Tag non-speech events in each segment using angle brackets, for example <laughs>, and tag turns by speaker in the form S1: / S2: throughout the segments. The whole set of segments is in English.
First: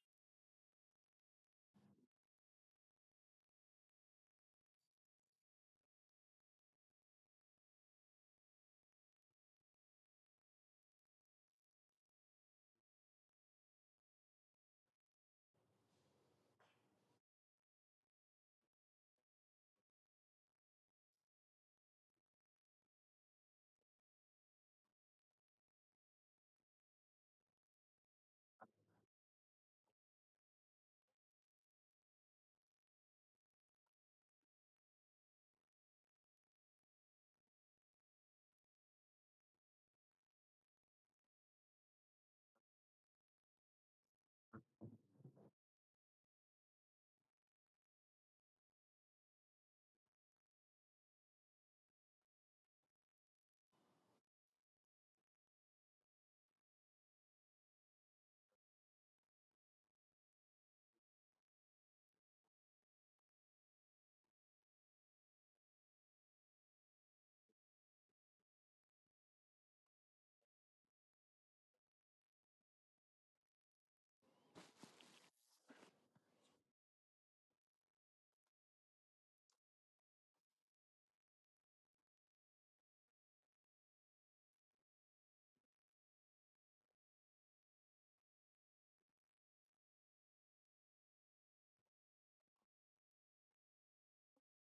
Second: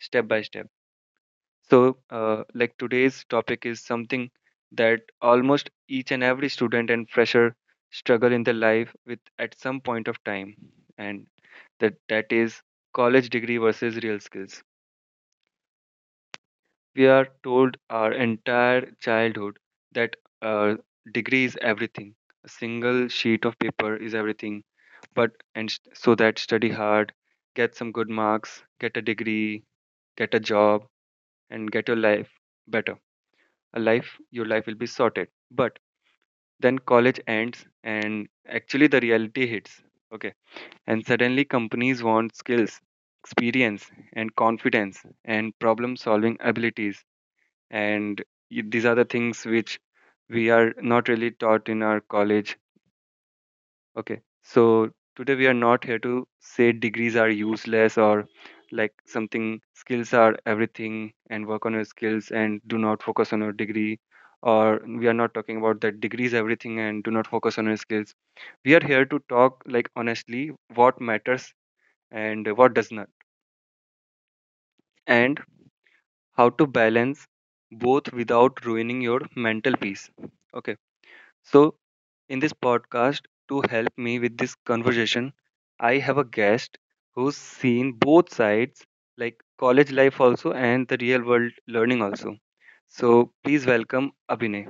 S1: step by step. So, like today's topic is something that almost each and every student and fresher struggle in their life with at some point of time, and that is college degree versus real skills. We are told our entire childhood that uh, degree is everything. A single sheet of paper is everything. But and st- so that study hard, get some good marks, get a degree, get a job, and get your life better. Your life will be sorted. But then college ends, and actually the reality hits. Okay, and suddenly companies want skills, experience, and confidence, and problem-solving abilities, and these are the things which we are not really taught in our college. Okay, so today we are not here to say degrees are useless, or like something skills are everything and work on your skills and do not focus on your degree, or we are not talking about that degrees everything and do not focus on your skills. We are here to talk like honestly what matters and what does not, and how to balance both without ruining your mental peace. Okay. So, in this podcast, to help me with this conversation, I have a guest who's seen both sides, like college life also and the real world learning also. So please welcome Abhinay.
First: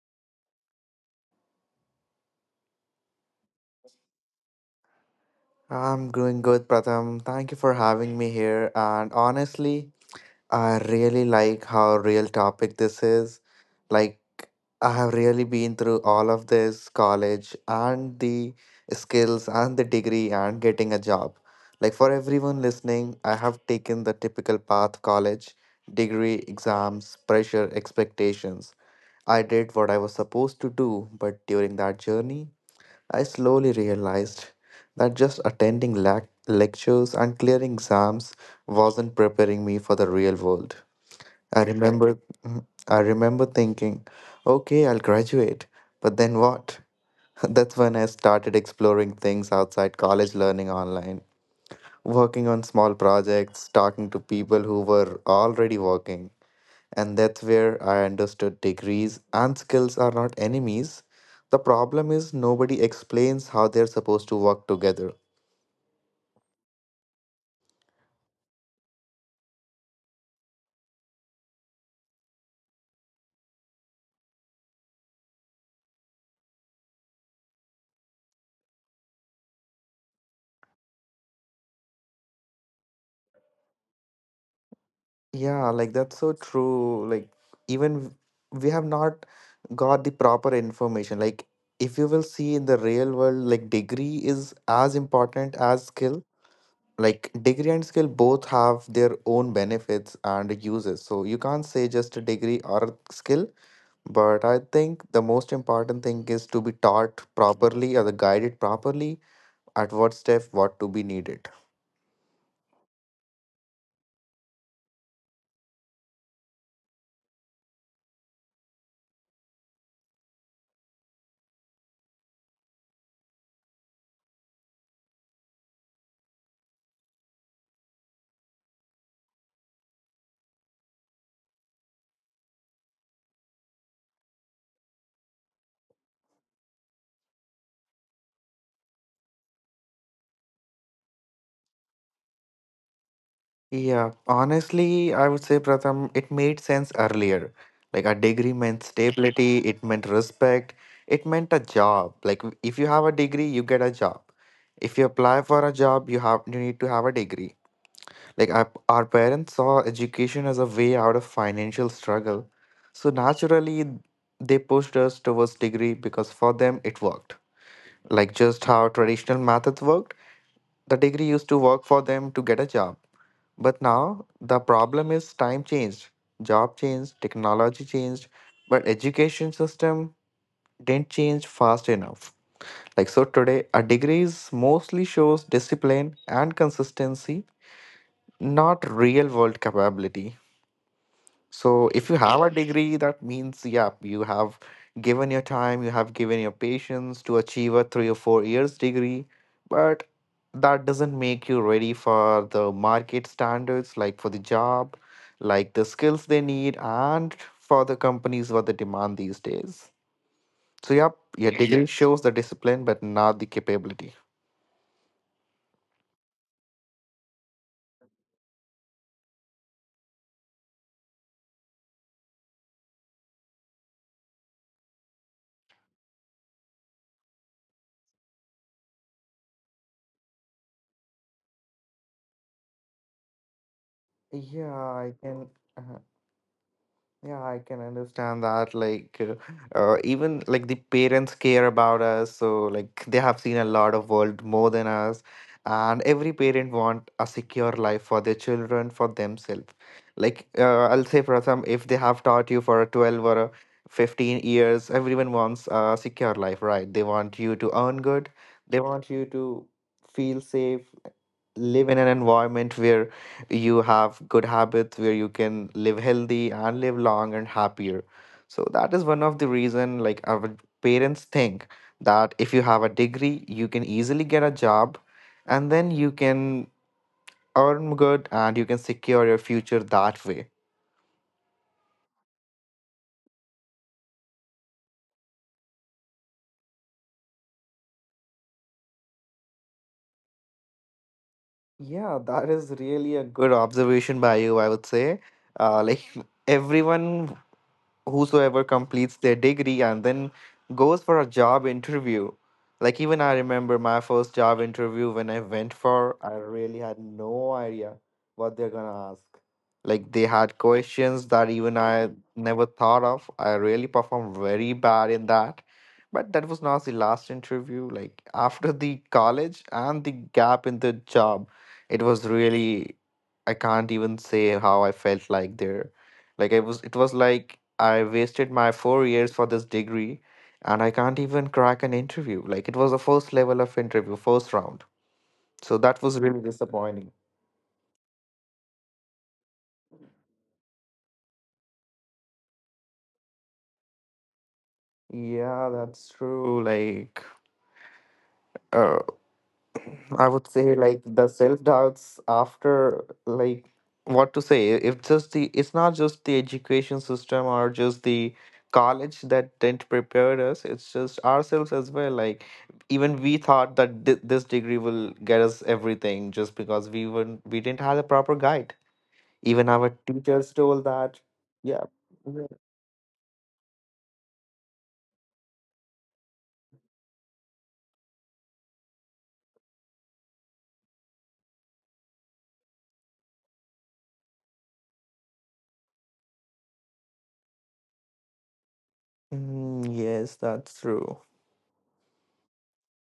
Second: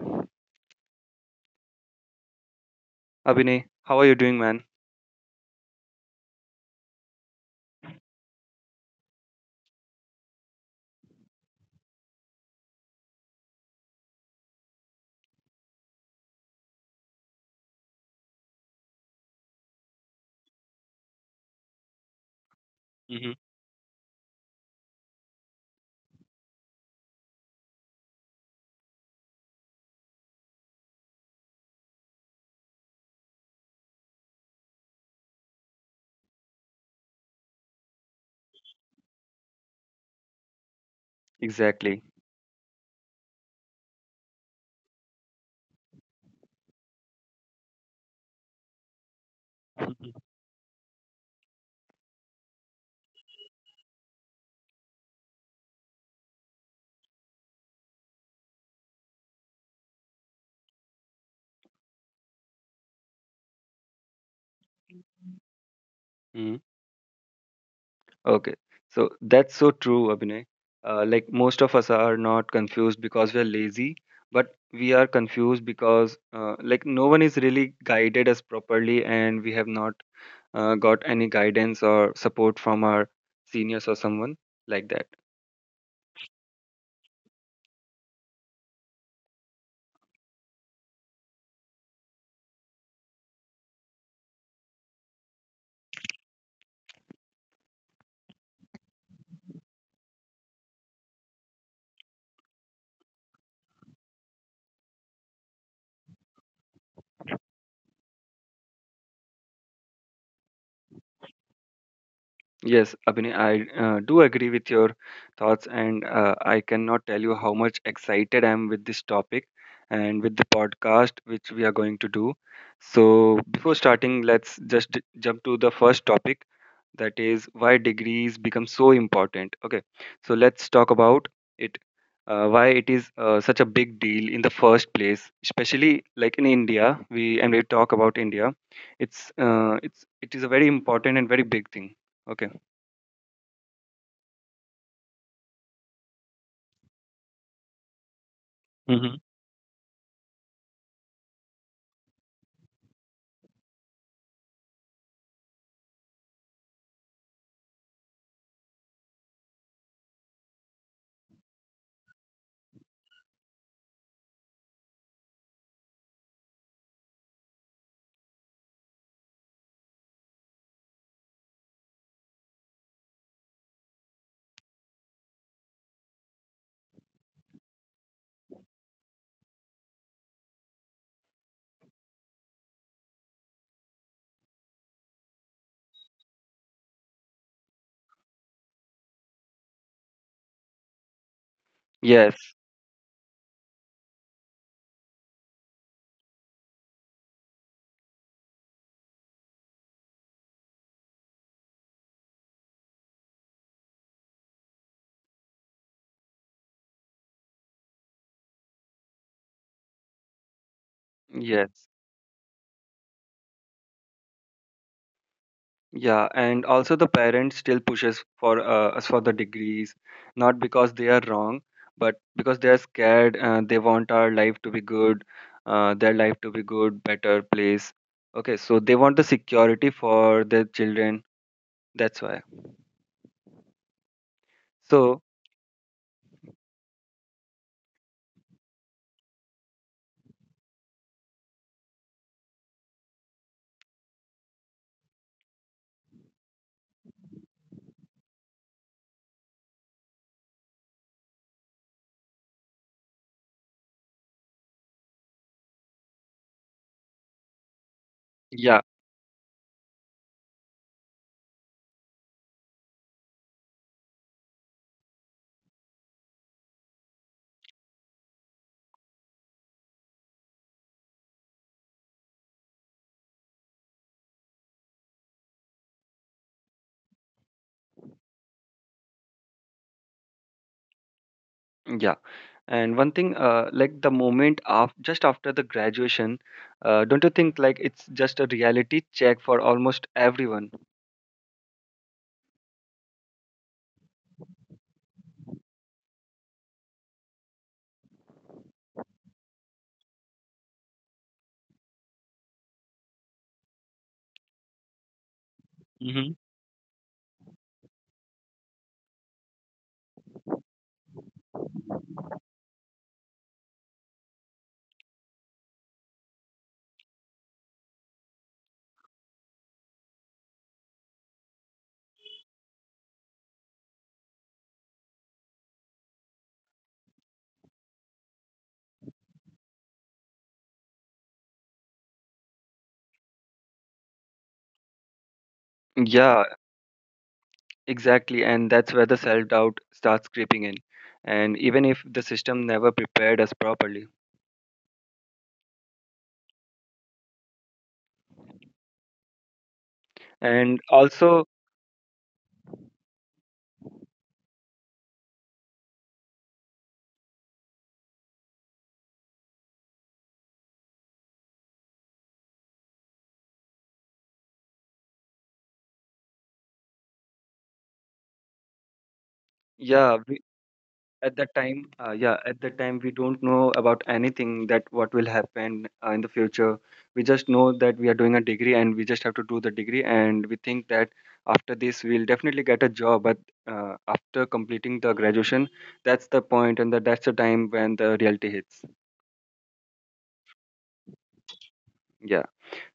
S1: Abhinay, how are you doing, man?
S2: I'm doing good, Pratham. Thank you for having me here. And honestly, I really like how real topic this is. Like, I have really been through all of this college and the skills and the degree and getting a job. Like, for everyone listening, I
S1: Hmm.
S2: have taken the typical path college, degree, exams, pressure, expectations. I did what I was supposed to do, but during that journey, I slowly realized that just attending lac lectures and clearing exams wasn't preparing me for the real world. I Right.
S1: Exactly.
S2: remember Mhm. I remember thinking, okay, I'll graduate, but then what? <laughs> That's when I started exploring things outside college, learning online, working on small projects, talking to people who were already working. And that's where I understood degrees and skills are not enemies. The problem is nobody explains how they're supposed to work together.
S1: Hmm. Okay. So that's so true, Abhinay. Like most of us are not confused because we are lazy, but we are confused because like no one is really guided us properly, and we have not got any guidance or support from our seniors or someone like that.
S2: Yeah, like that's so true. Like, even we have not got the proper information. Like, if you will see in the real world, like, degree is as important as skill. Like, degree and skill both have their own benefits and uses. So, you can't say just a degree or a skill. But I think the most important thing is to be taught properly or guided properly at what step what to be needed.
S1: Yes, Abhinay, I do agree with your thoughts, and I cannot tell you how much excited I am with this topic and with the podcast which we are going to do. So, before starting, let's just jump to the first topic, that is why degrees become so important. Okay, so let's talk about it. Why it is such a big deal in the first place, especially like in India, we talk about India. It is a very important and very big thing. Okay.
S2: Yeah, honestly, I would say, Pratham, it made sense earlier. Like a degree meant
S1: Hmm.
S2: stability, it meant respect, it meant a job. Like if you have a degree, you get a job. If you apply for a job, you need to have a degree. Like our parents saw education as a way out of financial struggle. So naturally, they pushed us towards degree because for them it worked. Like just how traditional methods worked, the degree used to work for them to get a job. But now the problem is time changed, job changed, technology changed, but education system didn't change fast enough. Like so today, a degree is mostly shows discipline and consistency, not real world capability. So if you
S1: Yes,
S2: have a degree, that means, yeah, you have given your time, you have given your patience to achieve a 3 or 4 years degree, but that doesn't make you ready for the market standards, like for the job, like the skills they need, and for the companies what they demand these days. So yeah, your degree, Yes.
S1: yes,
S2: shows the discipline, but not the capability.
S1: yeah, and also the parents still pushes for us for the degrees, not because they are wrong, but because they are scared. They want our life to be good, their life to be good, better place. Okay, so they want the security for their children. That's why.
S2: Yeah, I
S1: So
S2: can. Yeah, I can understand that. Like, even like the parents care about us, so like they have seen a lot of world more than us, and every parent want a secure life for their children, for themselves. Like, I'll say, Pratham, if they have taught you for a 12 or a 15 years, everyone wants a secure life, right? They want you to earn good, they
S1: yeah,
S2: want you to feel safe, live in an environment where you have good habits where you can live healthy and live long and happier, so that is one of the reason like our parents think that if you have a degree you can easily get a job and then you can earn good and you can secure your future that way.
S1: yeah, and one thing, like the moment af just after the graduation, don't you think like it's just a reality check for almost everyone?
S2: Yeah, that is really a good observation by you, I would say. Like, <laughs> everyone whosoever completes their degree and then goes for a job interview. Like even I remember my first job interview when I went for, I
S1: Mm-hmm.
S2: really had no idea what they're gonna ask. Like they had questions that even I never thought of. I really performed very bad in that. But that was not the last interview. Like after the college and the gap in the job, it was really, I can't even say how I felt like there. Like it was like I wasted my 4 years for this degree and I can't even crack an interview. Like it was the first level of interview, first round. So that was really
S1: Yeah,
S2: disappointing.
S1: exactly, and that's where the self doubt starts creeping in, and even if the system never prepared us properly.
S2: Yeah, that's true. Like, uh, I would say
S1: And
S2: like the
S1: also,
S2: self doubts after, like, what to say, if just the it's not just the education system or just the college that didn't prepare us, it's just ourselves as well. Like, even we thought that this degree will get us everything just because we didn't have a proper guide, even our
S1: yeah, we,
S2: teachers told that.
S1: at that
S2: Yeah,
S1: time, yeah,
S2: yeah.
S1: at that time, we don't know about anything that what will happen in the future. We just know that we are doing a degree, and we just have to do the degree, and we think that after this we'll definitely get a job. But after completing the graduation, that's the point, and that's the time when the reality hits.
S2: Mm, yes, that's true.
S1: Yeah.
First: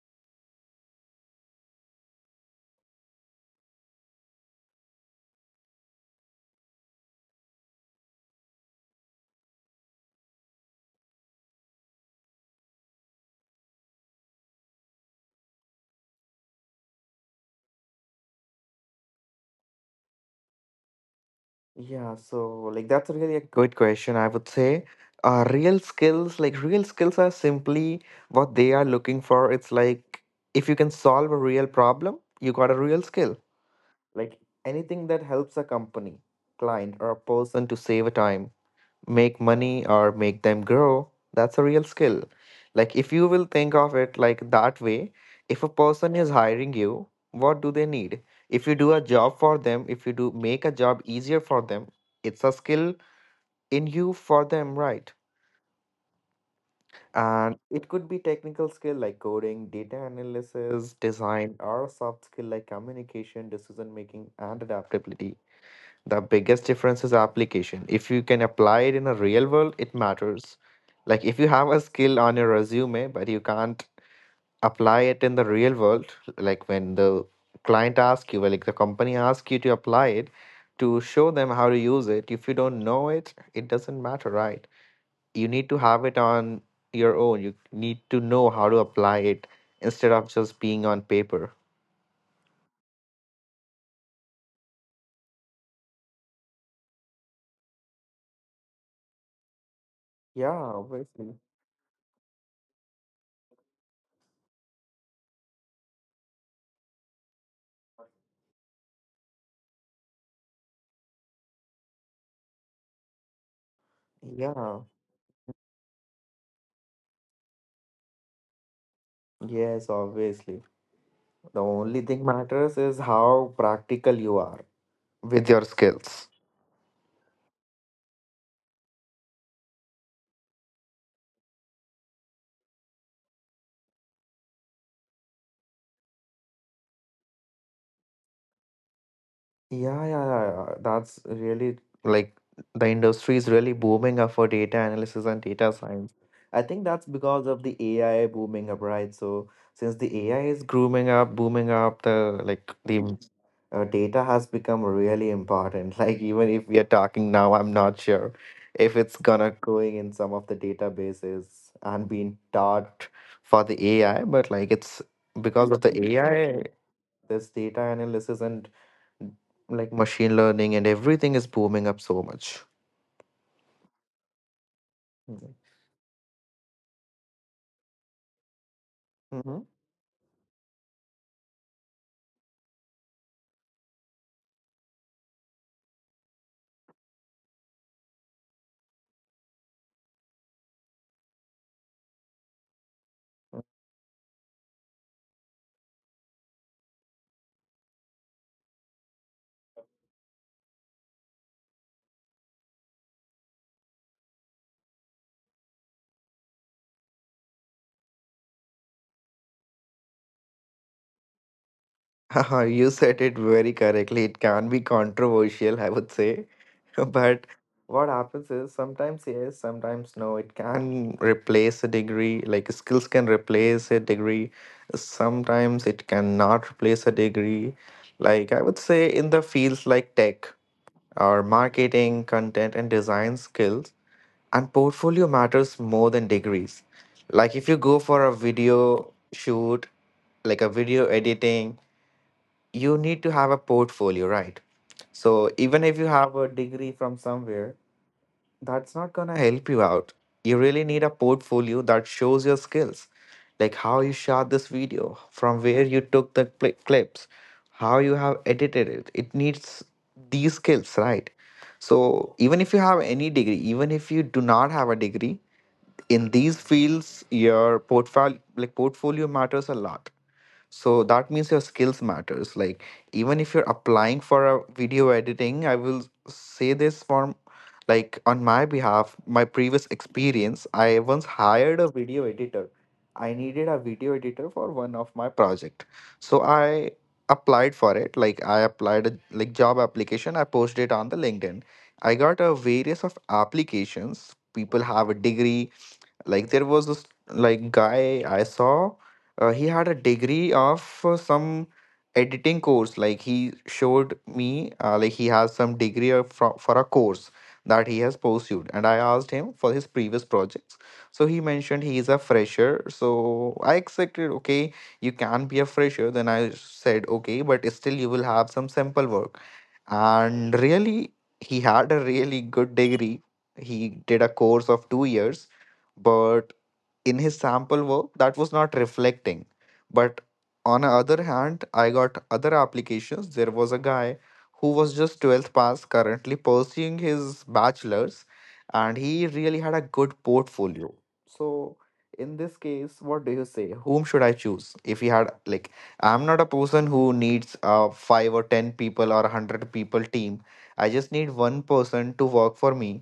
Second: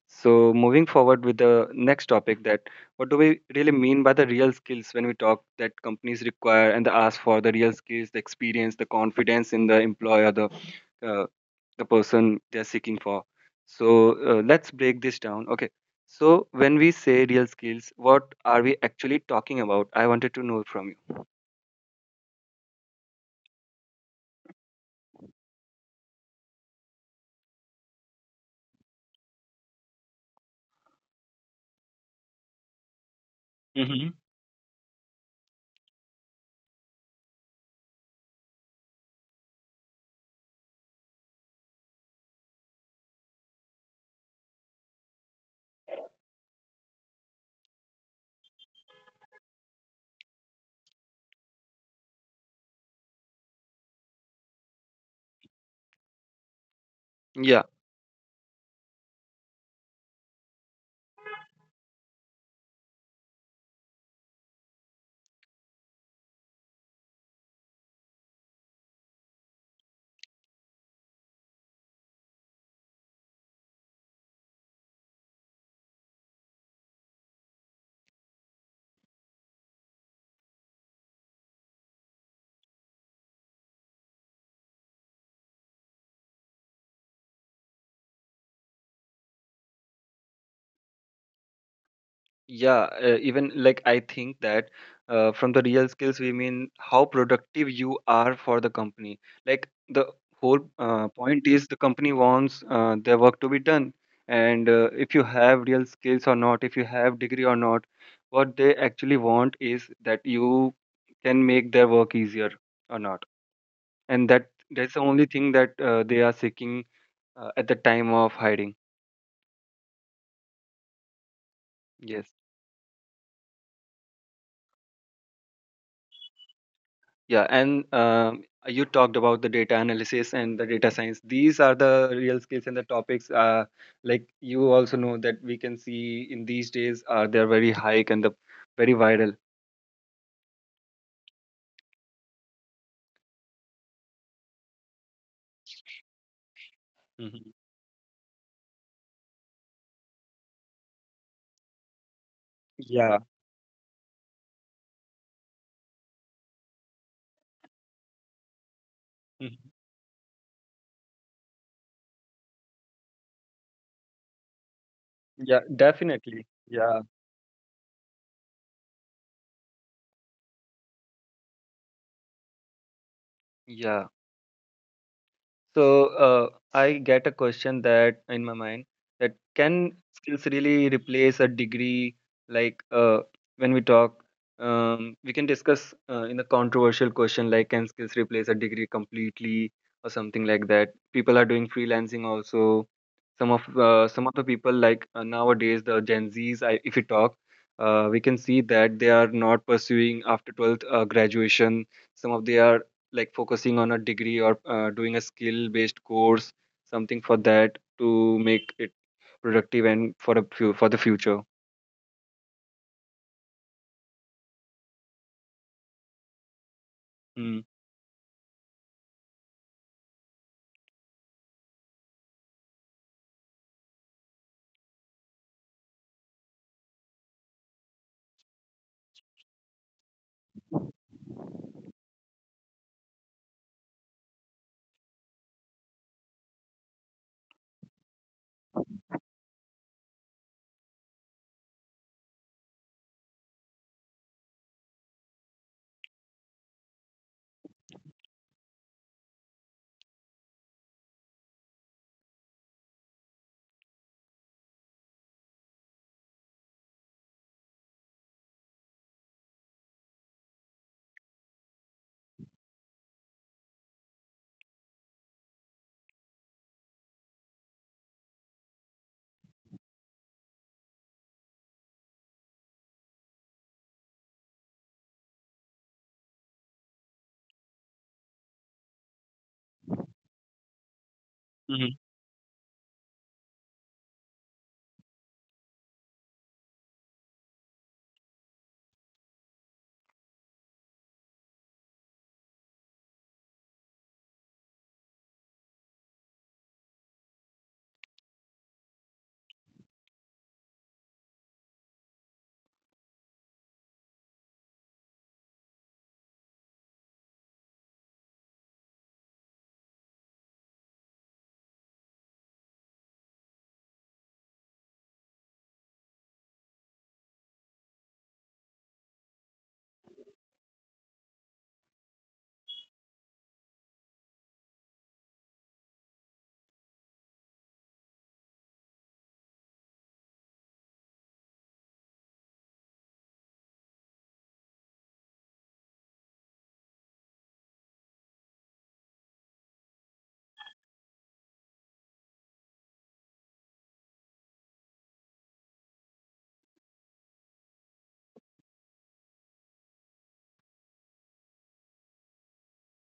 S1: So, moving forward with the next topic, that what do we really mean by the real skills when we talk that companies require and they ask for the real skills, the experience, the confidence in the employer, uh, the person they're seeking for. So let's break this down. Okay. So when we say real skills, what are we actually talking about? I wanted to know from
S2: Yeah, so like that's really a good question, I would say. Real skills, like real skills are simply what they are looking for. It's like, if you can solve a real problem, you got a real skill.
S1: you. Mm-hmm.
S2: Like anything that helps a company, client, or a person to save a time, make money, or make them grow, that's a real skill. Like, if you will think of it like that way, if a person is hiring you, what do they need? If you do a job for them, if you do make a job easier for them, it's a skill in you for them, right? And it could be technical skill like coding, data analysis, design, or a soft skill like communication, decision making, and adaptability. The biggest difference is application. If you can apply it in a real world, it matters. Like if you have a skill on your resume, but you can't apply it in the real world, like when the client asks you, well, like the company asks you to apply it, to show them how to use it. If you don't know it, it doesn't matter, right? You need to have it on your own. You need to know how to apply it instead of just being on paper.
S1: Yeah, even like I think that from the real skills, we mean how productive you are for the company. Like the
S2: Yeah,
S1: whole
S2: obviously.
S1: point is the company wants their work to be done. And if you have real skills or not, if you have degree or not, what they actually want is that you can make their work easier or not. And that
S2: Yeah.
S1: that's the only thing that they are seeking at the time of hiring.
S2: Yes, obviously. The only thing
S1: Yes.
S2: matters is how practical you are with your skills.
S1: Yeah, and you talked about the data analysis and the data science. These are the real skills and the topics. Like you also know that we can see in these days are they're very high and the very viral.
S2: Yeah, yeah, yeah, yeah. That's really, like, the industry is really booming up for data analysis and data science. I think that's because
S1: Mhm.
S2: of the AI booming up, right? So since the AI is grooming up, booming up, the like the
S1: Yeah.
S2: uh, data has become really important. <laughs> Like even if we are talking now, I'm not sure if it's gonna
S1: Mhm.
S2: going in some of the databases and being taught for the AI, but like it's
S1: Yeah,
S2: because of the
S1: definitely.
S2: AI,
S1: Yeah,
S2: this data analysis and like machine learning and everything is booming up so much.
S1: yeah.
S2: Mhm.
S1: So, I get a question that in my mind, that
S2: Mhm.
S1: can skills really replace a degree? Like, when we talk, we can discuss in a controversial question like can skills replace a degree completely or something like that. People are doing freelancing also. Some of the people like nowadays the Gen Zs, if we talk, we can see that they are not pursuing after 12th graduation. Some of they are like focusing on a degree or doing a skill based course, something for that to make it productive and for a few for the future.
S2: <laughs> You said it very correctly. It can be controversial, I would say. <laughs> But
S1: Mm-hmm.
S2: what happens is sometimes yes, sometimes no. It can replace a degree, like skills can replace a degree. Sometimes it cannot replace a degree. Like, I would say in the fields like tech or marketing, content and design, skills and portfolio matters more than degrees. Like if you go for a video shoot, like a video editing, you need to have a portfolio, right? So even if you have a degree from somewhere, that's not going to help you out. You really need a portfolio that shows your skills, like how you shot this video, from where you took the clips, how you have edited it. It needs these skills, right? So, even if you have any degree, even if you do not have a degree, in these fields, your portfolio, like, portfolio matters a lot. So that means your skills matters. Like, even if you're applying for a video editing, I will say this from, like, on my behalf, my previous experience. I once hired a video editor. I needed a video editor for one of my project, so I applied for it. Like, I applied a like job application, I posted it on the LinkedIn. I got a various of applications, people have a degree. Like, there was this, like, guy I saw, he had a degree of some editing course. Like, he showed me, like, he has some degree for a course that he has pursued, and I asked him for his previous projects. So he mentioned he is a fresher, so I accepted. Okay, you can be a fresher, then I said okay, but still you will have some sample work. And really, he had a really good degree, he did a course of 2 years, but in his sample work that was not reflecting. But on the other hand, I got other applications, there was a guy who was just 12th pass, currently pursuing his bachelor's, and he really had a good portfolio. So in this case, what do you say, whom should I choose? If he had, like, I'm not a person who needs a 5 or 10 people or a 100 people team, I just need one person to work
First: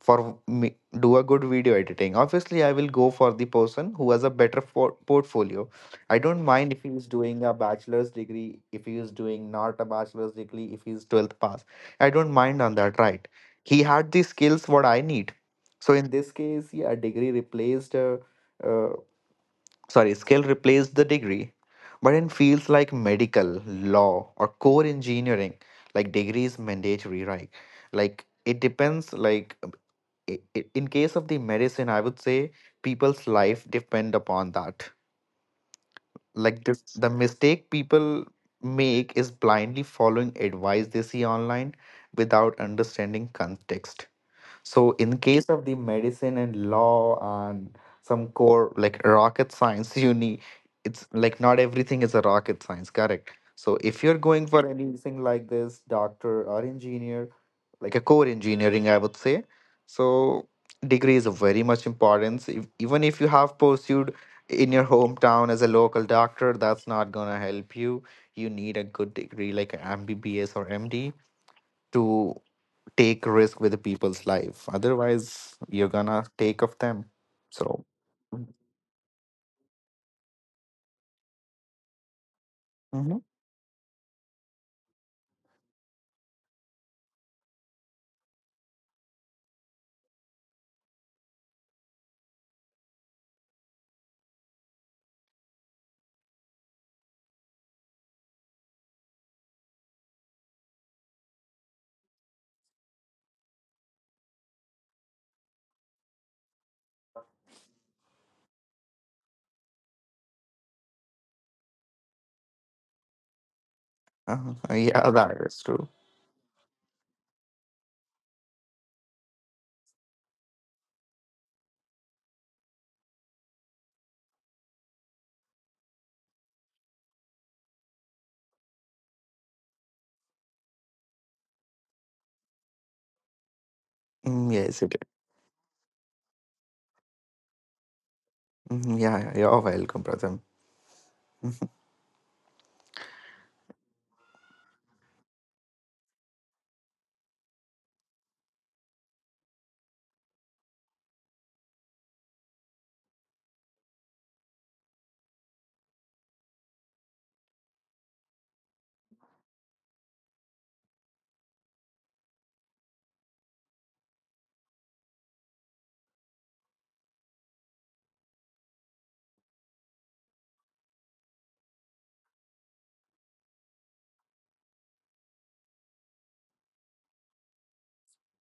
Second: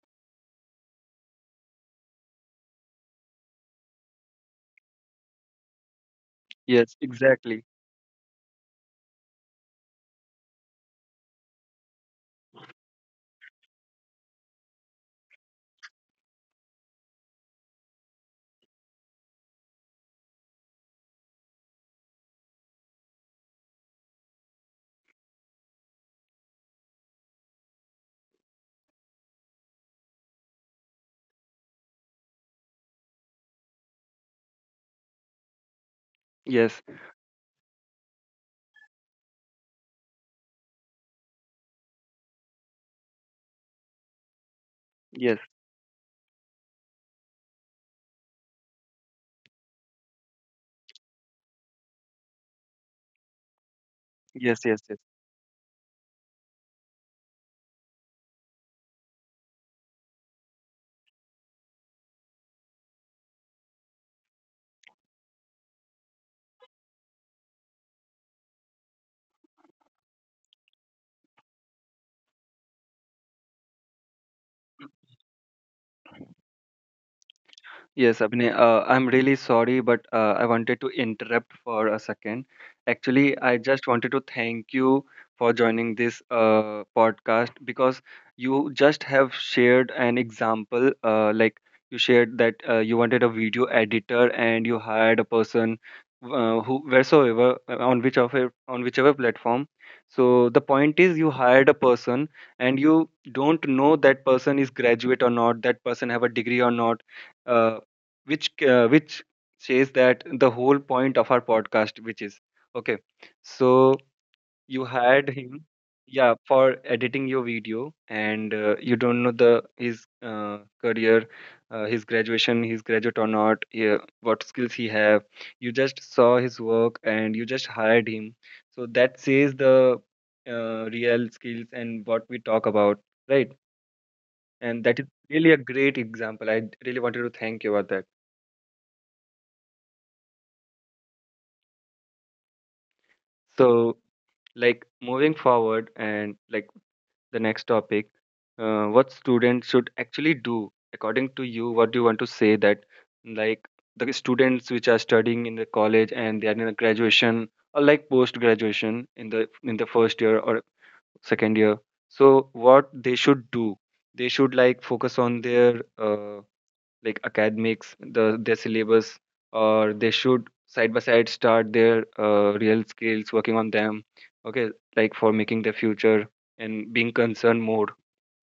S2: for me do a good video editing, obviously I will go for the person who has a better portfolio. I don't mind if he
S1: Yes,
S2: is doing a
S1: exactly.
S2: bachelor's degree, if he is doing not a bachelor's degree, if he is 12th pass, I don't mind on that, right? He had the skills what I need. So in this case, yeah, a degree replaced uh, sorry, skill replaced the degree. But in fields like medical, law or core engineering, like degree is mandatory, right? Like it depends, like in case of the medicine, I would say people's life depend upon that. Like
S1: Yes,
S2: the mistake people make is blindly following advice they see online without understanding context. So in
S1: yes,
S2: case of the medicine and law and some core like rocket science <laughs> you need. It's like not everything is a rocket science, correct? So if you're going
S1: yes.
S2: for
S1: Yes, yes.
S2: anything like this, doctor or engineer, like a core engineering, I would say. So degree is of very much importance, if, even if you have pursued in your hometown as a local doctor, that's not going to help you. You need a good degree like an mbbs or md to take risk with the people's life, otherwise you're gonna take of them. So
S1: Yes, Abhinay, I'm really sorry, but I wanted to interrupt for a second.
S2: Mhm.
S1: Actually, I just wanted to thank you for joining this podcast, because you just have shared an example. Like you shared that you wanted a video editor and you hired a person, who wheresoever, on whichever platform. So the point is, you hired a person and you don't know that person is graduate or not, that person have a degree or not, uh, which says that the whole point of our podcast, which is okay. So
S2: uh,
S1: you
S2: yeah,
S1: hired
S2: that is
S1: him,
S2: true.
S1: yeah, for editing your video, and you don't know the his career, his graduation, he's graduate or not, yeah, what skills he have. You just saw his work and you just hired him. So that says the real skills and what we talk about, right?
S2: Mm, yes
S1: And
S2: it
S1: that is
S2: is.
S1: really a great example, I really wanted to thank you about
S2: Mhm, yeah, yeah, you're welcome brother. Mm.
S1: that. So, like, moving forward, and like the next topic, what students should actually do, according to you what do you want to say that, like the students which are studying in the college and they are in a graduation or like post graduation in the first year or second year, so what they should do, they should like focus on their like academics, their syllabus, or they should side by side start their real skills, working on them. Okay, like for making their future and being concerned more.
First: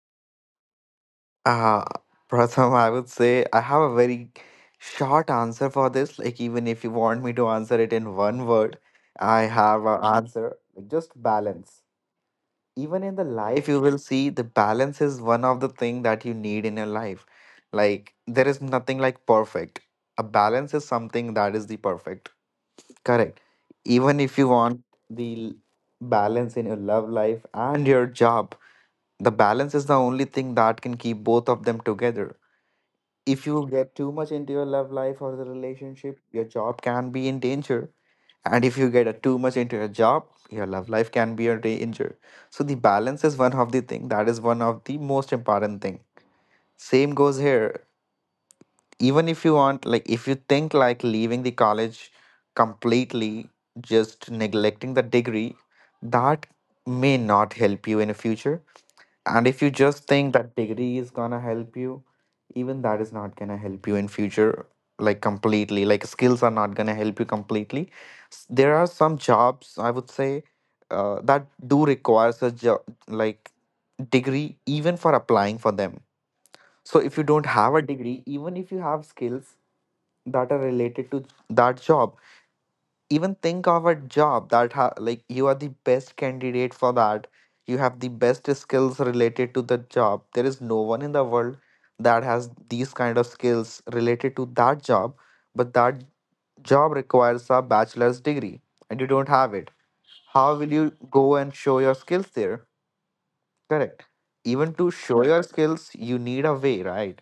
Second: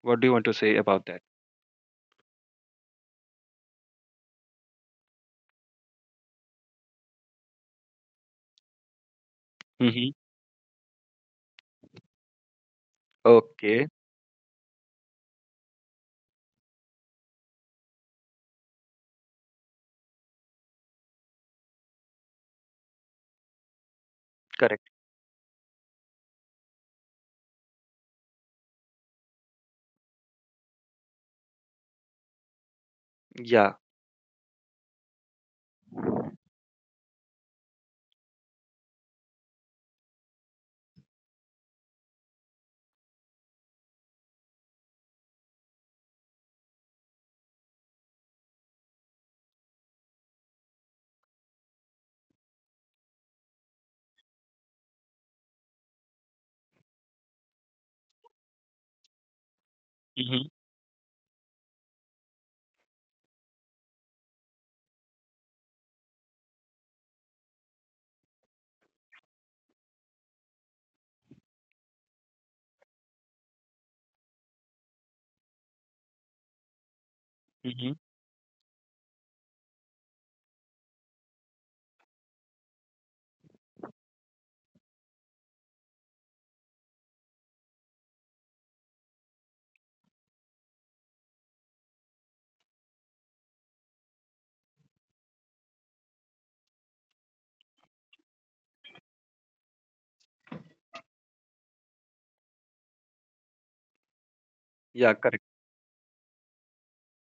S1: What do you want to say about that?
S2: Uh, <laughs> Pratham, I would say I have a very short answer for this. Like, even if you want me to answer it in one word, I have an
S1: Mm-hmm.
S2: answer. Like, just balance. Even in the life, you
S1: Okay,
S2: will see the balance is one of the thing that you need in your life. Like, there is nothing like perfect. A balance is something that is the perfect. Correct. Even if you want
S1: correct.
S2: the l- balance in your love life and your job, the balance is the only thing that can keep both of them together. If you
S1: Yeah.
S2: get too much into your love life or the relationship, your job can be in danger. And if you get too much into your job, your love life can be in danger. So the balance is one of the thing that is one of the most important thing. Same goes here. Even if you want, like, if you think like leaving the college completely, just neglecting the degree, that may not help you in the future. And if you just think
S1: Mm-hmm.
S2: that degree is gonna help you, even that is not gonna help you in future, like completely, like skills are not gonna help you completely. There are some jobs, I would say, that do requires a job, like degree, even for applying for them. So if you don't have a
S1: Mm-hmm.
S2: degree, even if you have skills that are related to that job, even think of a job that like you are the best candidate for that. You have the best skills related to the job, there is no one in the world that has these kind of skills related to that job, but that job requires a bachelor's degree and you don't have it. How will you go and show your skills there? Correct. Even to
S1: Yeah,
S2: show
S1: correct.
S2: your skills you need a way, right?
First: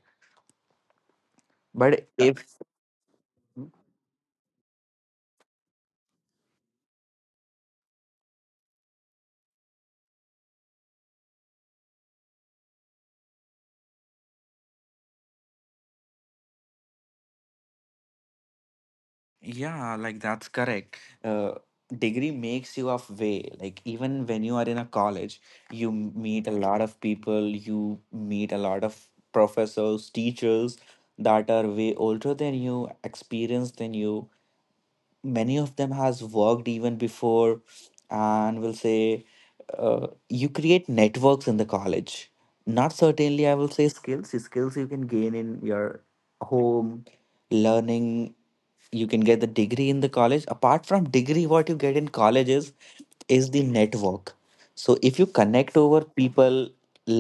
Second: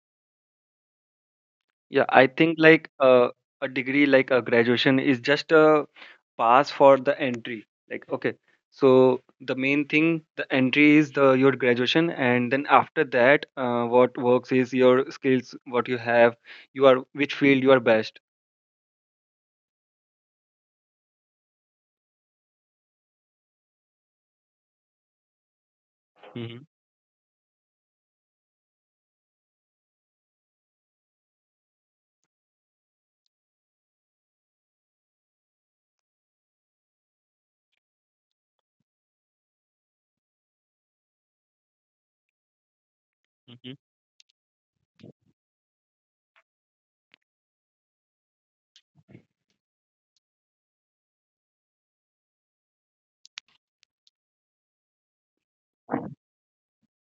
S1: Yeah,
S2: But
S1: I
S2: if
S1: think like a degree, like a graduation, is just a pass for the entry. Like, okay, so the main thing, the entry is the your graduation, and then after that, what works is your skills, what you have, you are which field you are best.
S2: Yeah, like that's correct. Uh, Degree makes you of way. Like even when you are in a college, you meet a
S1: Mm-hmm,
S2: lot of people, you meet a lot of professors, teachers that are way older than you, experienced than you. Many of them has worked even before, and will say you create networks in the college. Not certainly, I will
S1: mm-hmm,
S2: say skills. Skills you can gain in your home, learning. You can get the degree in the college. Apart from degree, what you get in colleges is the network. So if you connect over people,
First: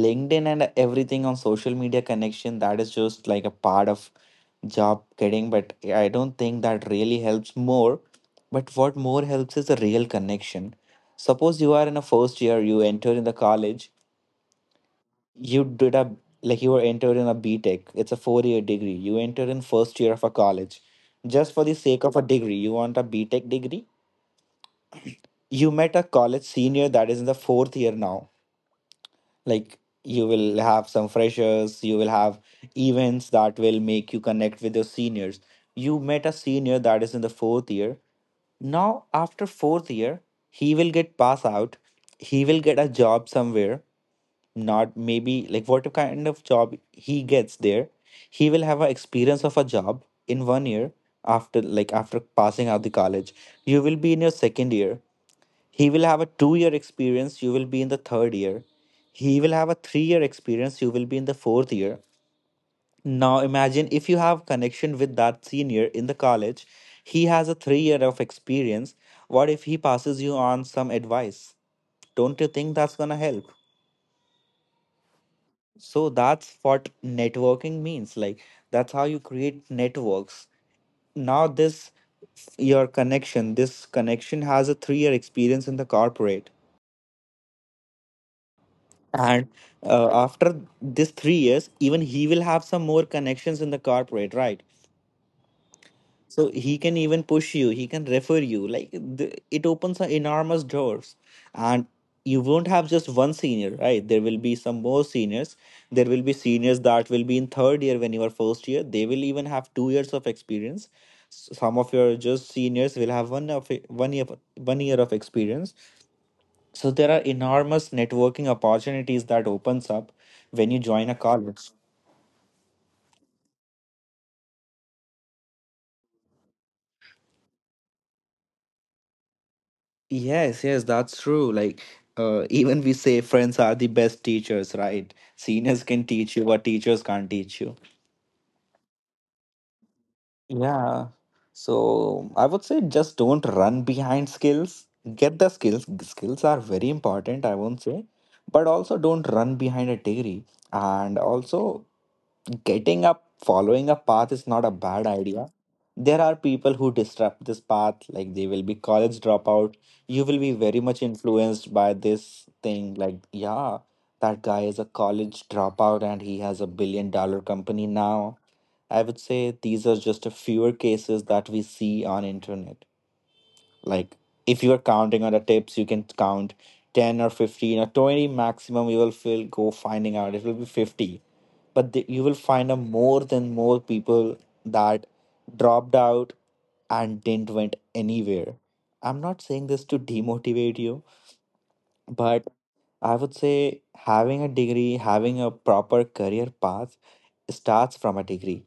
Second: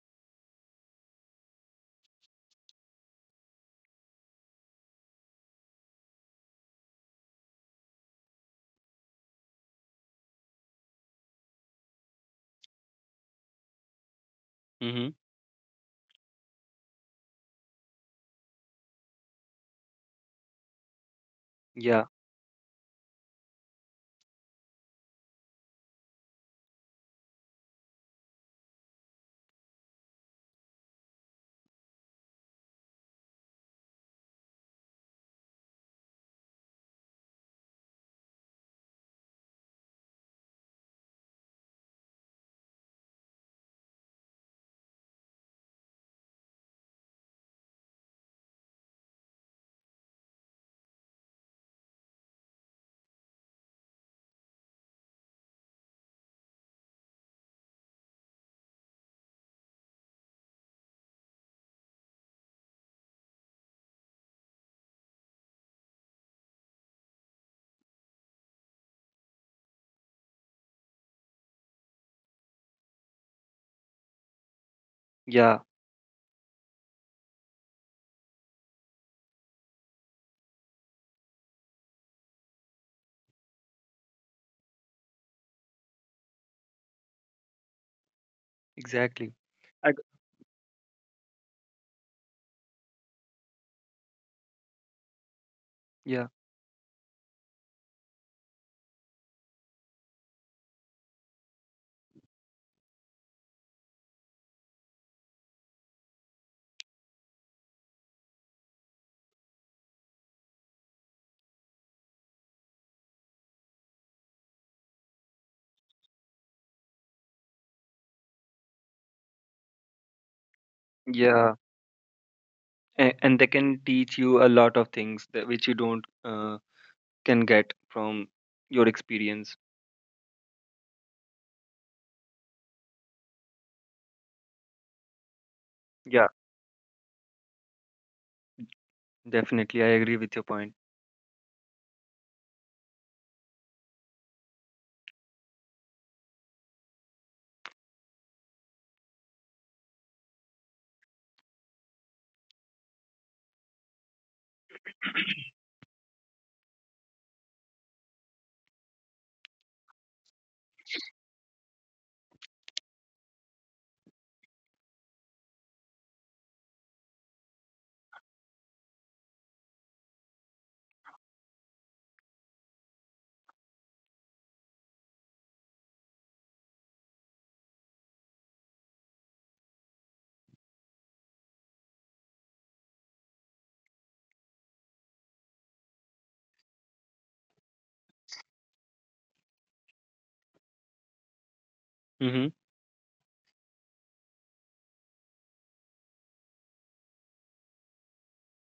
S2: linkedin and everything on social media connection, that is just like a part of job getting, but I don't think that really helps more. But what more helps is a real connection. Suppose you are in a first year, you enter in the college,
S1: mm-hmm.
S2: you did a like you were entered in a B Tech. It's a 4 year degree, you entered in first year of a college just for the sake
S1: Yeah,
S2: of a degree, you want a B Tech degree. You met a college senior that is in the fourth year. Now, like you will have some freshers, you will have events that will make you connect with your seniors. You met a senior that is in the fourth year. Now after fourth year, he will get pass out, he will get a job somewhere, not maybe like what kind of job he gets there. He will have an experience of a job in 1 year. After like after passing out the college, you will be in your second year, he will have a 2 year experience. You will be in the third year, he will have a 3 year experience. You will be in the fourth year. Now imagine if you have connection with that senior in the college, he has a 3 year of experience. What if he passes you on some advice? Don't you think that's gonna help?
S1: yeah,
S2: So that's what networking means. Like that's how you create networks. Now this your connection. This connection has a 3 year experience in the corporate,
S1: exactly.
S2: and
S1: I, g-
S2: after this 3 years, even he will have some more connections in the corporate, right?
S1: yeah,
S2: So he can even push you, he can refer you. Like it opens a enormous doors, and you won't have just one senior, right? There will be some more seniors. There will be seniors that will be in third year when you are first year. They will even have 2 years of experience. Some of your just seniors will have one year 1 year of experience. So there are enormous networking opportunities that opens up when you join a
S1: yeah,
S2: college.
S1: and they can teach you a lot of things that which you don't can get from your experience.
S2: Yes, yes, that's true. Like, <laughs> even we say friends are the best teachers, right? Seniors can
S1: Yeah.
S2: teach you what teachers can't teach you.
S1: Definitely, I agree with your point.
S2: Yeah. So I would say just don't run behind skills. Get the skills. Skills are very important, I won't say. But also don't run behind a degree. And also getting up following a path is not a bad idea. There are people who disrupt this path, like they will be college dropout. You will be very much influenced by this thing like, yeah, that guy is a college dropout and he has a billion dollar company now. I would say these are just a fewer cases that we see on internet. Like if you are counting on the tips, you can count 10 or 15 or 20 maximum. You will feel go finding out it will be 50. But you will find a more than more people that dropped out and didn't went anywhere. I'm not saying this to demotivate you, but
S1: Hmm.
S2: I would say having a degree, having a proper career path starts from a degree.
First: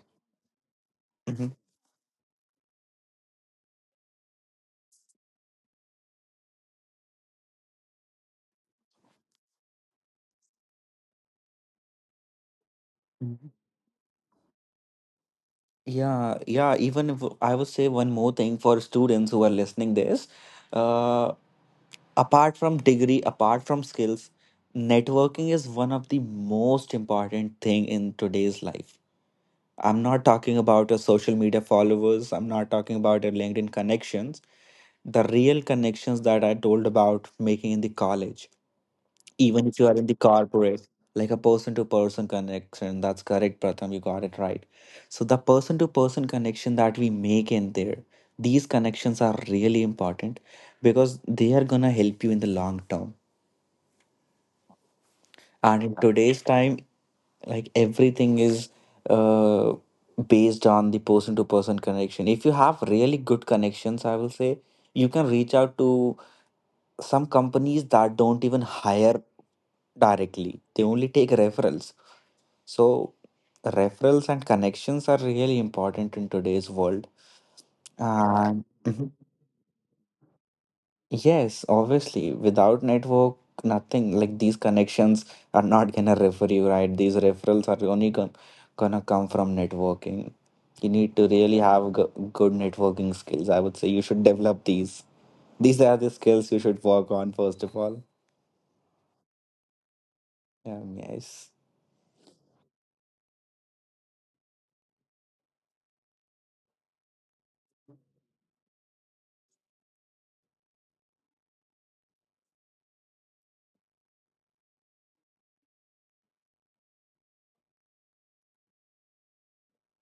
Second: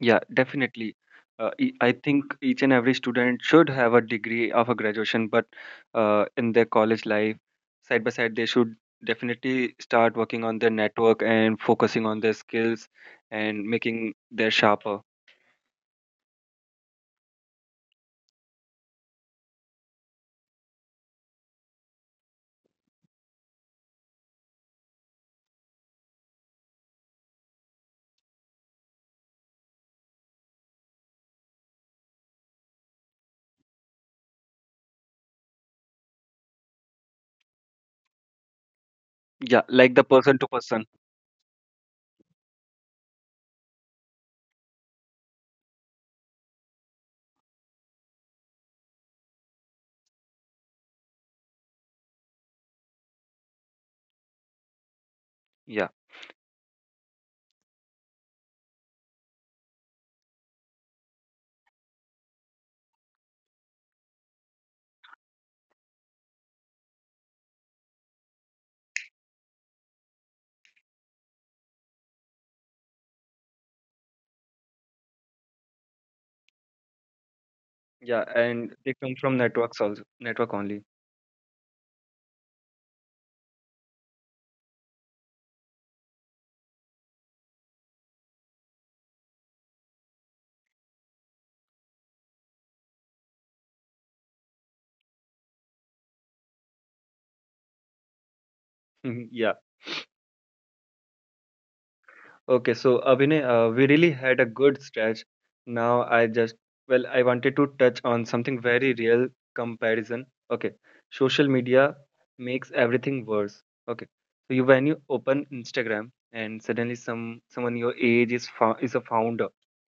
S1: Yeah, definitely. Uh,
S2: Mhm.
S1: e- I think each and every student should have a degree of a graduation, but in their college life, side by side, they should definitely start working on their network and focusing on their skills and making their sharper.
S2: Yeah, yeah. Even if I would say one more thing for students who are listening this, uh, apart from degree, apart from skills, networking is one of the most important thing in today's life. I'm not talking about your social media followers. I'm not talking about your LinkedIn connections. The real connections that I told about making in the college,
S1: Yeah,
S2: even if you
S1: like
S2: are
S1: the
S2: in the
S1: person to
S2: corporate,
S1: person.
S2: like a person to person connection, that's correct Pratham, you got it right. So the person to person connection that we make in there, these connections are really important because they are going to help you in the long term. And
S1: Yeah,
S2: in today's time, like everything is uh, based on the person to person connection. If you have really good connections, I will say you can reach out to some companies that don't even hire directly. They only take referrals. So referrals and connections are really important in today's world.
S1: yeah,
S2: And
S1: and they
S2: Mhm.
S1: come from networks also, network only.
S2: Yes, obviously, without network, nothing, like these connections are not gonna refer you, right. These referrals are only gonna come from networking. You need to really have good networking skills. I would say you should develop these. These are the skills you should work on first of all.
S1: <laughs> Yeah.
S2: Yes.
S1: Okay, so Abhinay, we really had a good stretch. Now well, I wanted to touch on something very real — comparison. Okay, social media makes everything worse. Okay, so you when you open Instagram and suddenly someone your age is fo is a founder.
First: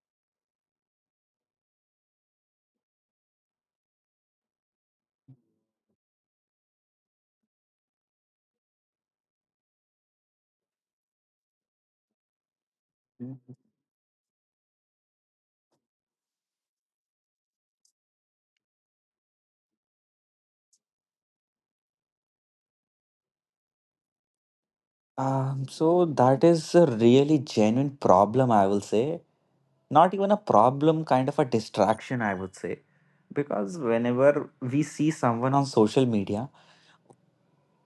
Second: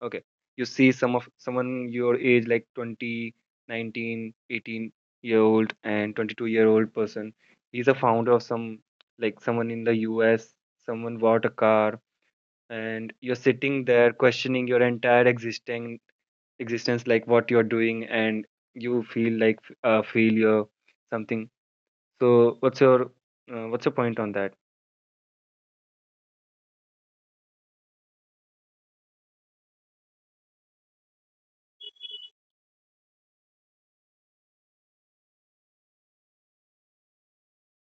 S1: Okay, you see someone your age, like 20, 19 18-year old, and 22-year-old person. He's a founder of some, like someone in the US. Someone bought a car, and you're sitting there questioning your entire existing existence like what you're doing, and you feel like failure, something. So what's your point on that?
S2: So that is a really genuine problem, I will say. Not even a problem, kind of a distraction, I would say. Because whenever we see someone on social media,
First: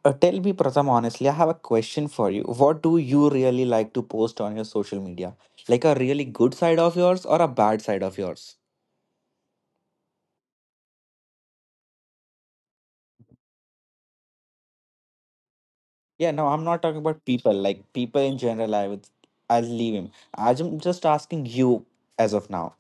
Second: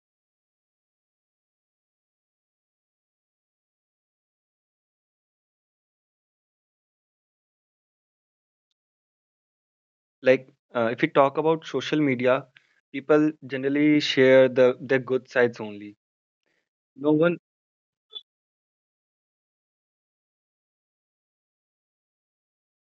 S2: tell me, Pratham, honestly, I have a question for you. What do you really like to post on your social media? Like a really good side of yours or a bad side of yours?
S1: If we talk about social media, people generally share their good sides only.
S2: Yeah, no, I'm not talking
S1: No
S2: about
S1: one.
S2: people. Like people in general, I would, I'll leave him. I'm just asking you as of now.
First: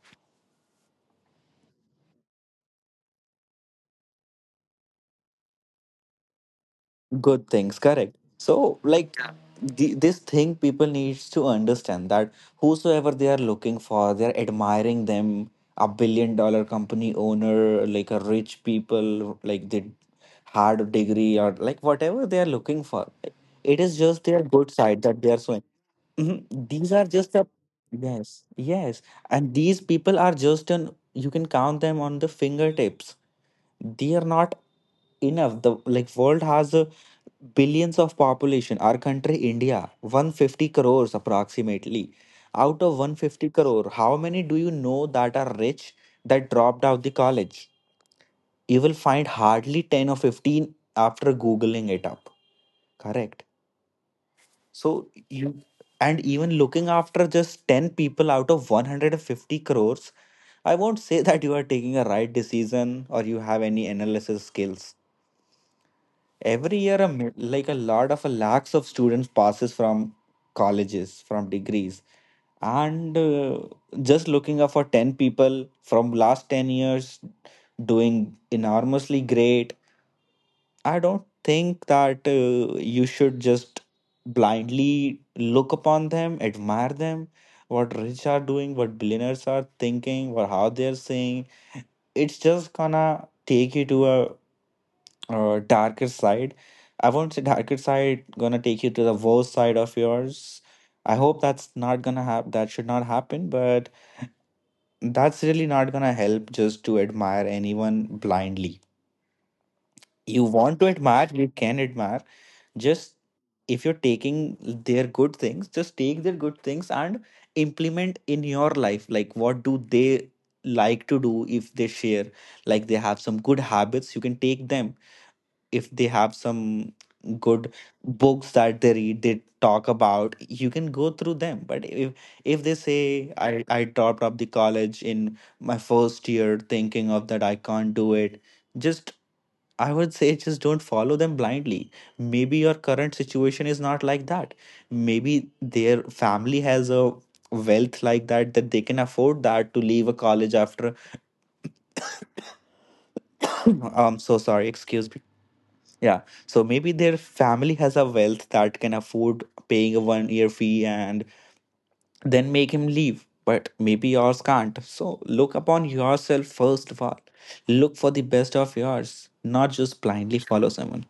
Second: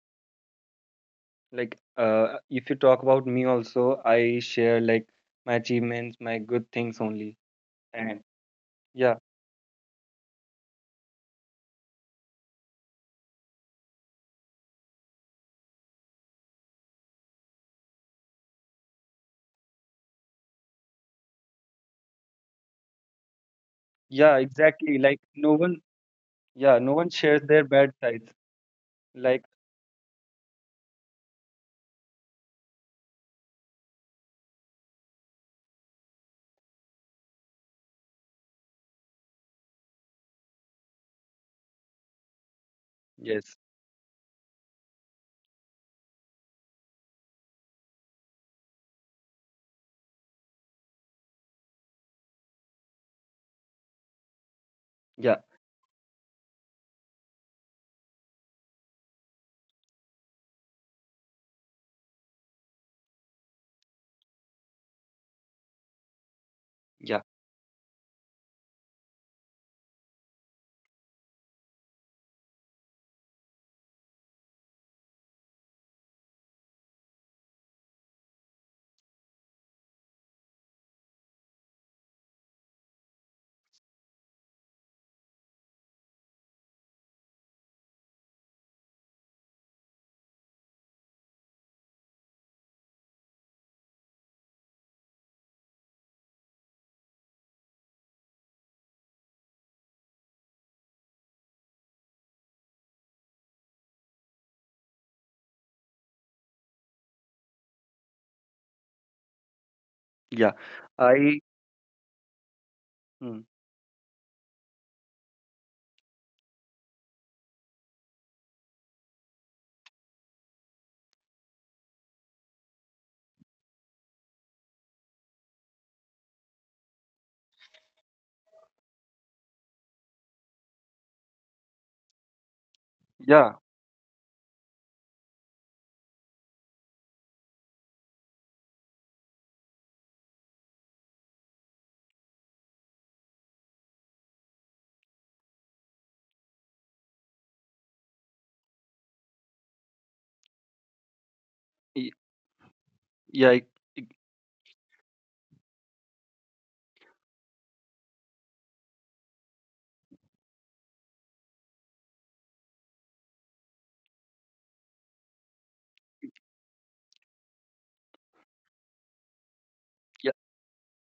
S1: If you talk about me also, I share like my achievements, my good things only.
S2: Good things, correct.
S1: And
S2: So
S1: yeah,
S2: like Yeah. This thing people needs to understand, that whosoever they are looking for, they're admiring them, a billion dollar company owner, like a rich people, like the hard degree, or like whatever they are looking for, it is just
S1: yeah,
S2: their good
S1: exactly.
S2: side
S1: Like
S2: that they are
S1: no
S2: showing.
S1: one.
S2: Mhm.
S1: Yeah,
S2: These
S1: no
S2: are
S1: one
S2: just
S1: shares
S2: a,
S1: their bad sides.
S2: yes, yes,
S1: Like
S2: and these people are just an, you can count them on the fingertips. They are not enough. The, like, world has billions of population. Our country India, 150 crores approximately. Out of 150
S1: yes.
S2: crore, how many do you know that are rich that dropped out the college? You will find hardly 10 or 15 after googling it up, correct? So
S1: Yeah.
S2: you, and even looking after just 10 people out of 150 crores, I won't say <laughs> that you are taking a right decision or you have any analysis skills. Every year a
S1: Yeah.
S2: like a lot of a lakhs of students passes from colleges, from degrees. And just looking up for 10 people from last 10 years doing enormously great, I don't think that you should just blindly look upon them, admire them. What rich are doing, what billionaires are thinking, or how they're saying, it's just gonna take you to a, darker side. I won't say darker side, gonna take you to the worst side of yours. I hope that's not gonna happen. That should not happen, but that's really not gonna help just to admire anyone blindly. You
S1: Yeah.
S2: want to admire,
S1: I.
S2: you can admire. Just
S1: Mm,
S2: if you're taking their good things, just take their good things and implement in your life. Like, what do they like to do if they share? Like, they have some good habits, you can take them. If they have some good books that they read, they talk about, you can go through them. But if they say
S1: yeah.
S2: I topped up the college in my first year, thinking of that I can't do it, just, I would say, just don't follow them blindly. Maybe your current situation is not like that. Maybe their family has a wealth like that, that they can afford that to leave a college after.
S1: y- Yeah.
S2: <coughs> I'm so sorry, excuse me. Yeah. So maybe their family has a wealth that can afford paying a 1 year fee and then make him leave. But maybe yours can't. So look upon yourself first of all. Look for the best of yours, not just
S1: Yeah.
S2: blindly follow someone.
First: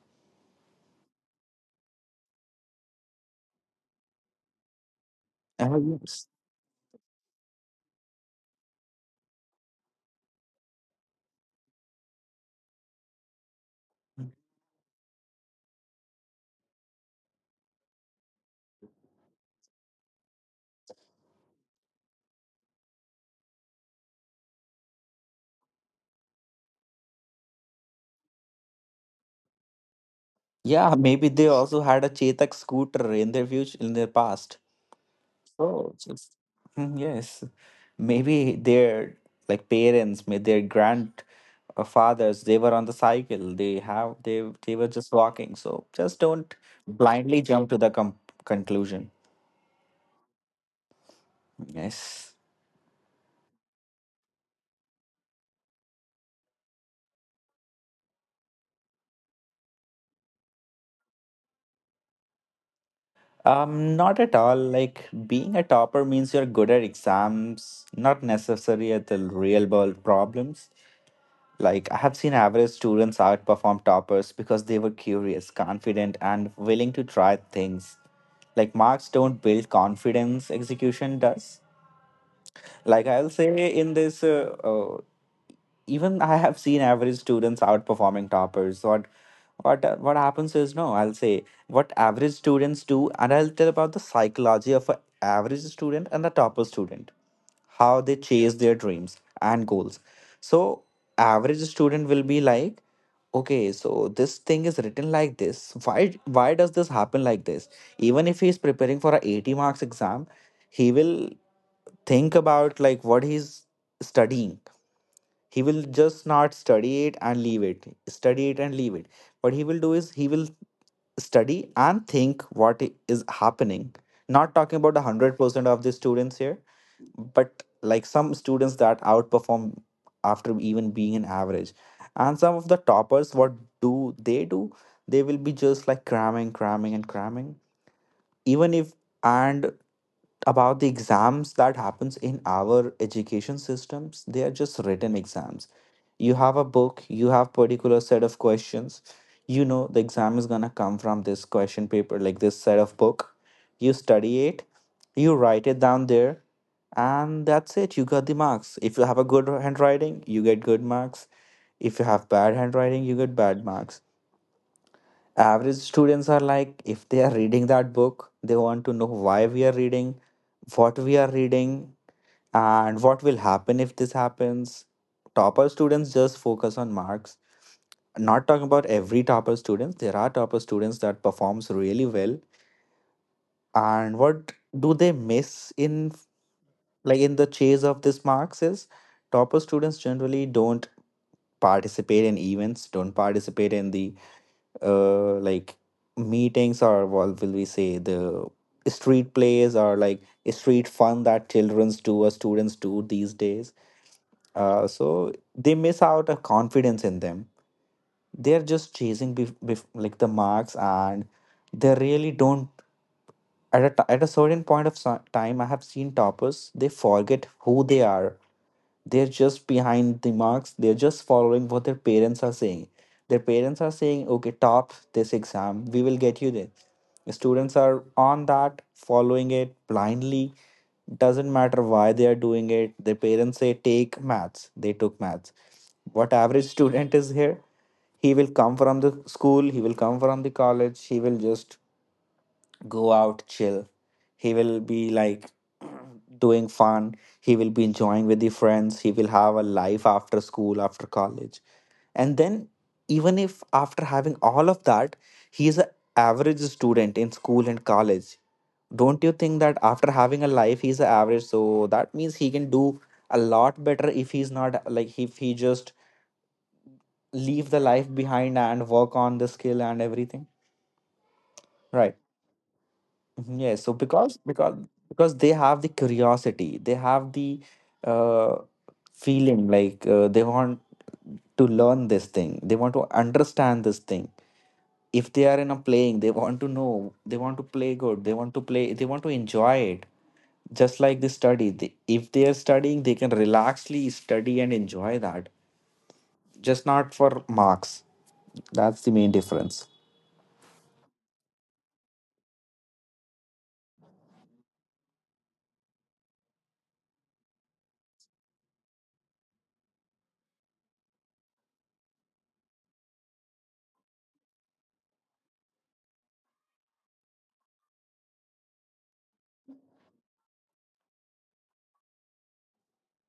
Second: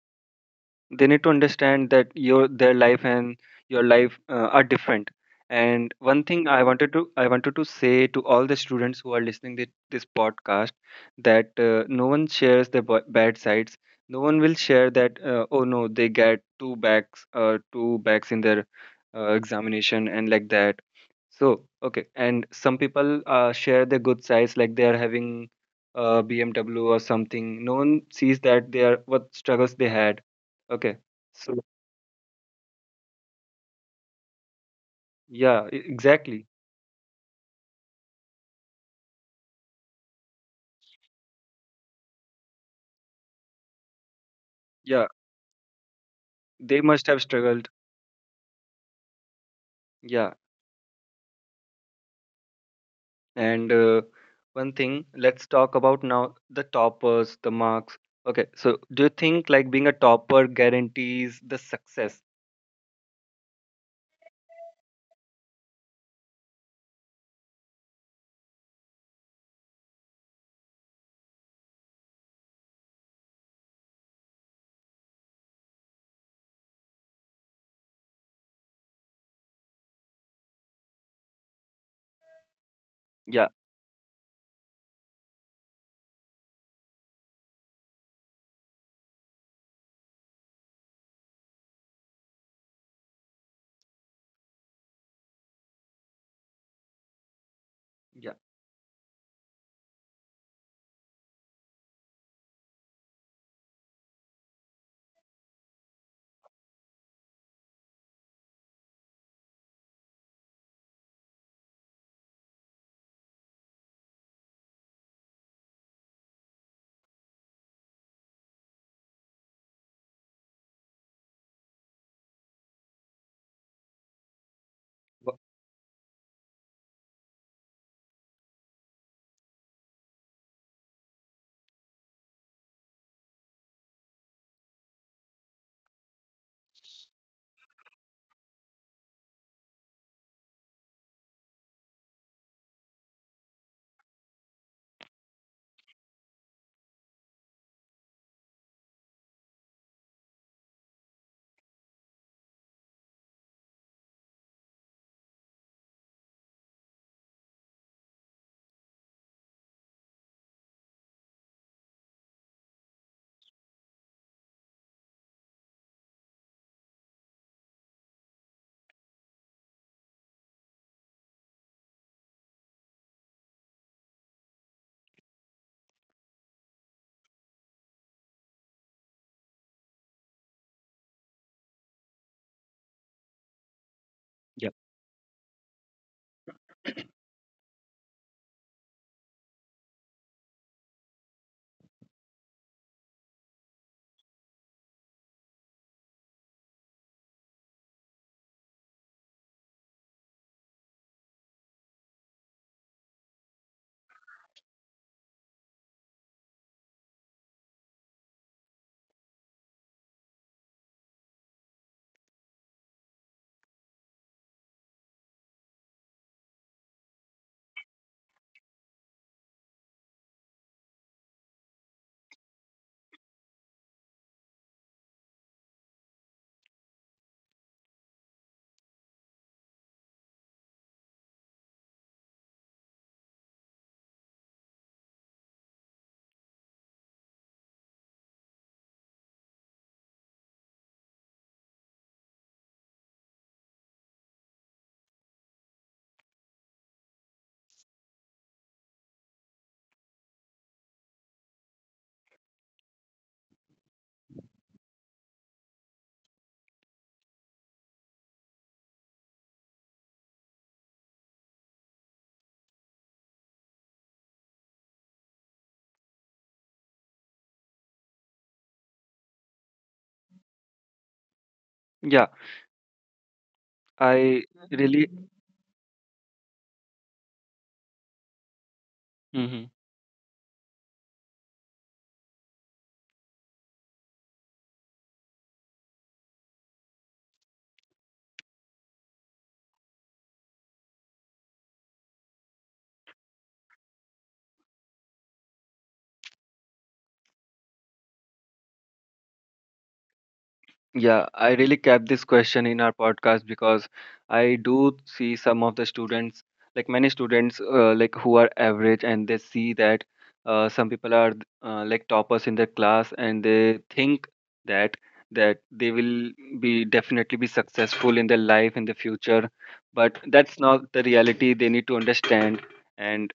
S1: They need to understand that your their life and your life are different. And one
S2: Yes.
S1: thing I wanted to say to all the students who are listening to this podcast, that no one shares their bad sides. No one will share that oh no, they get two backs, two backs in their examination, and like that. So, okay, and some people share their good sides, like they are having a BMW or something. No one sees that they are what struggles they had.
S2: Yeah,
S1: Okay,
S2: maybe they
S1: so
S2: also had a Chetak scooter in their future, in their past.
S1: yeah,
S2: Oh, just—
S1: exactly.
S2: Mm, yes. Maybe their like parents, maybe their grand fathers, they were on the cycle, they have, they were
S1: Yeah,
S2: just walking. So just don't
S1: they must have
S2: blindly
S1: struggled.
S2: jump to the conclusion.
S1: Yeah,
S2: Yes.
S1: and one thing, let's talk about now the toppers, the marks. Okay, so do you think like being a topper guarantees the success?
S2: Not at all. Like, being a topper means you're good at exams, not necessary at the real world problems. Like, I have seen average students outperform toppers because they were curious, confident, and willing to try things. Like, marks don't build confidence, execution does. Like, I'll say
S1: Yeah,
S2: in this even I have seen average students outperforming toppers. What happens is, no, I'll say what average students do, and I'll tell about the psychology of an average student and a topper student, how they
S1: yeah,
S2: chase their dreams and goals. So average student will be like, okay, so this thing is written like this. Why does this happen like this? Even if he's preparing for a 80 marks exam, he will think about like what he's studying. He will just not study it and leave it, study it and leave it. What he will do is he will study and think what is happening. Not talking about
S1: wha-
S2: 100% of the students here, but like some students that outperform after even being an average, and some of the toppers, what do they do? They will be just like cramming, cramming, and cramming. Even if, and about the exams that happens in our education systems, they are just written exams. You have a book, you have particular set of questions, you know the exam is going to come from this question paper, like this set of book. You study it, you write it down there, and that's it. You got the marks. If you have a good handwriting, you get good marks. If you have bad handwriting, you get bad marks. Average students are like, if they are reading that book, they want to know why we are reading, what we are reading, and what will happen if this happens. Topper students just focus on marks. Not talking about every topper students, there are topper students that performs really well. And what
S1: yeah,
S2: do they miss in, like, in the chase of these marks, is topper students generally don't participate in events, don't participate in the like meetings, or what will we say, the street plays, or like street fun that children's do or students do these days. So they miss out a confidence in them. They're just chasing like the marks, and they really don't, at a, at a certain point of time, I have seen toppers, they forget who they are. They're just behind the marks, they're just following what their parents are saying. Their parents are saying, okay, top this exam, we will get you there. The students are on that, following it blindly. Doesn't matter why they are doing it. Their parents say take maths, they took maths. What average <laughs> student is here, he will come from the school, he will come from the college, he will just go out, chill. He will be like, <clears throat> doing fun, he will be enjoying with the friends, he will have a life after school, after college. And then, even if after having all of that, he is an average student in school and college, don't you think that after having a life he's a average, so that means he can do a lot better if he's not like, if he just leave the life behind and work on the skill and everything, right?
S1: yeah.
S2: Mhm, yes, so
S1: I
S2: because
S1: really.
S2: because they have the curiosity, they have the uh,
S1: Mm-hmm.
S2: feeling like they want to learn this thing, they want to understand this thing. If they are in a playing, they want to know, they want to play good, they want to play, they want to enjoy it. Just like the study, they, if they are studying, they can relaxly study and enjoy that, just not for marks. That's the main difference.
S1: Yeah, I really kept this question in our podcast because I do see some of the students, like many students, like who are average, and they see that some people are like toppers in their class, and they think that they will be definitely be successful in their life in the future, but that's not the reality. They need to understand, and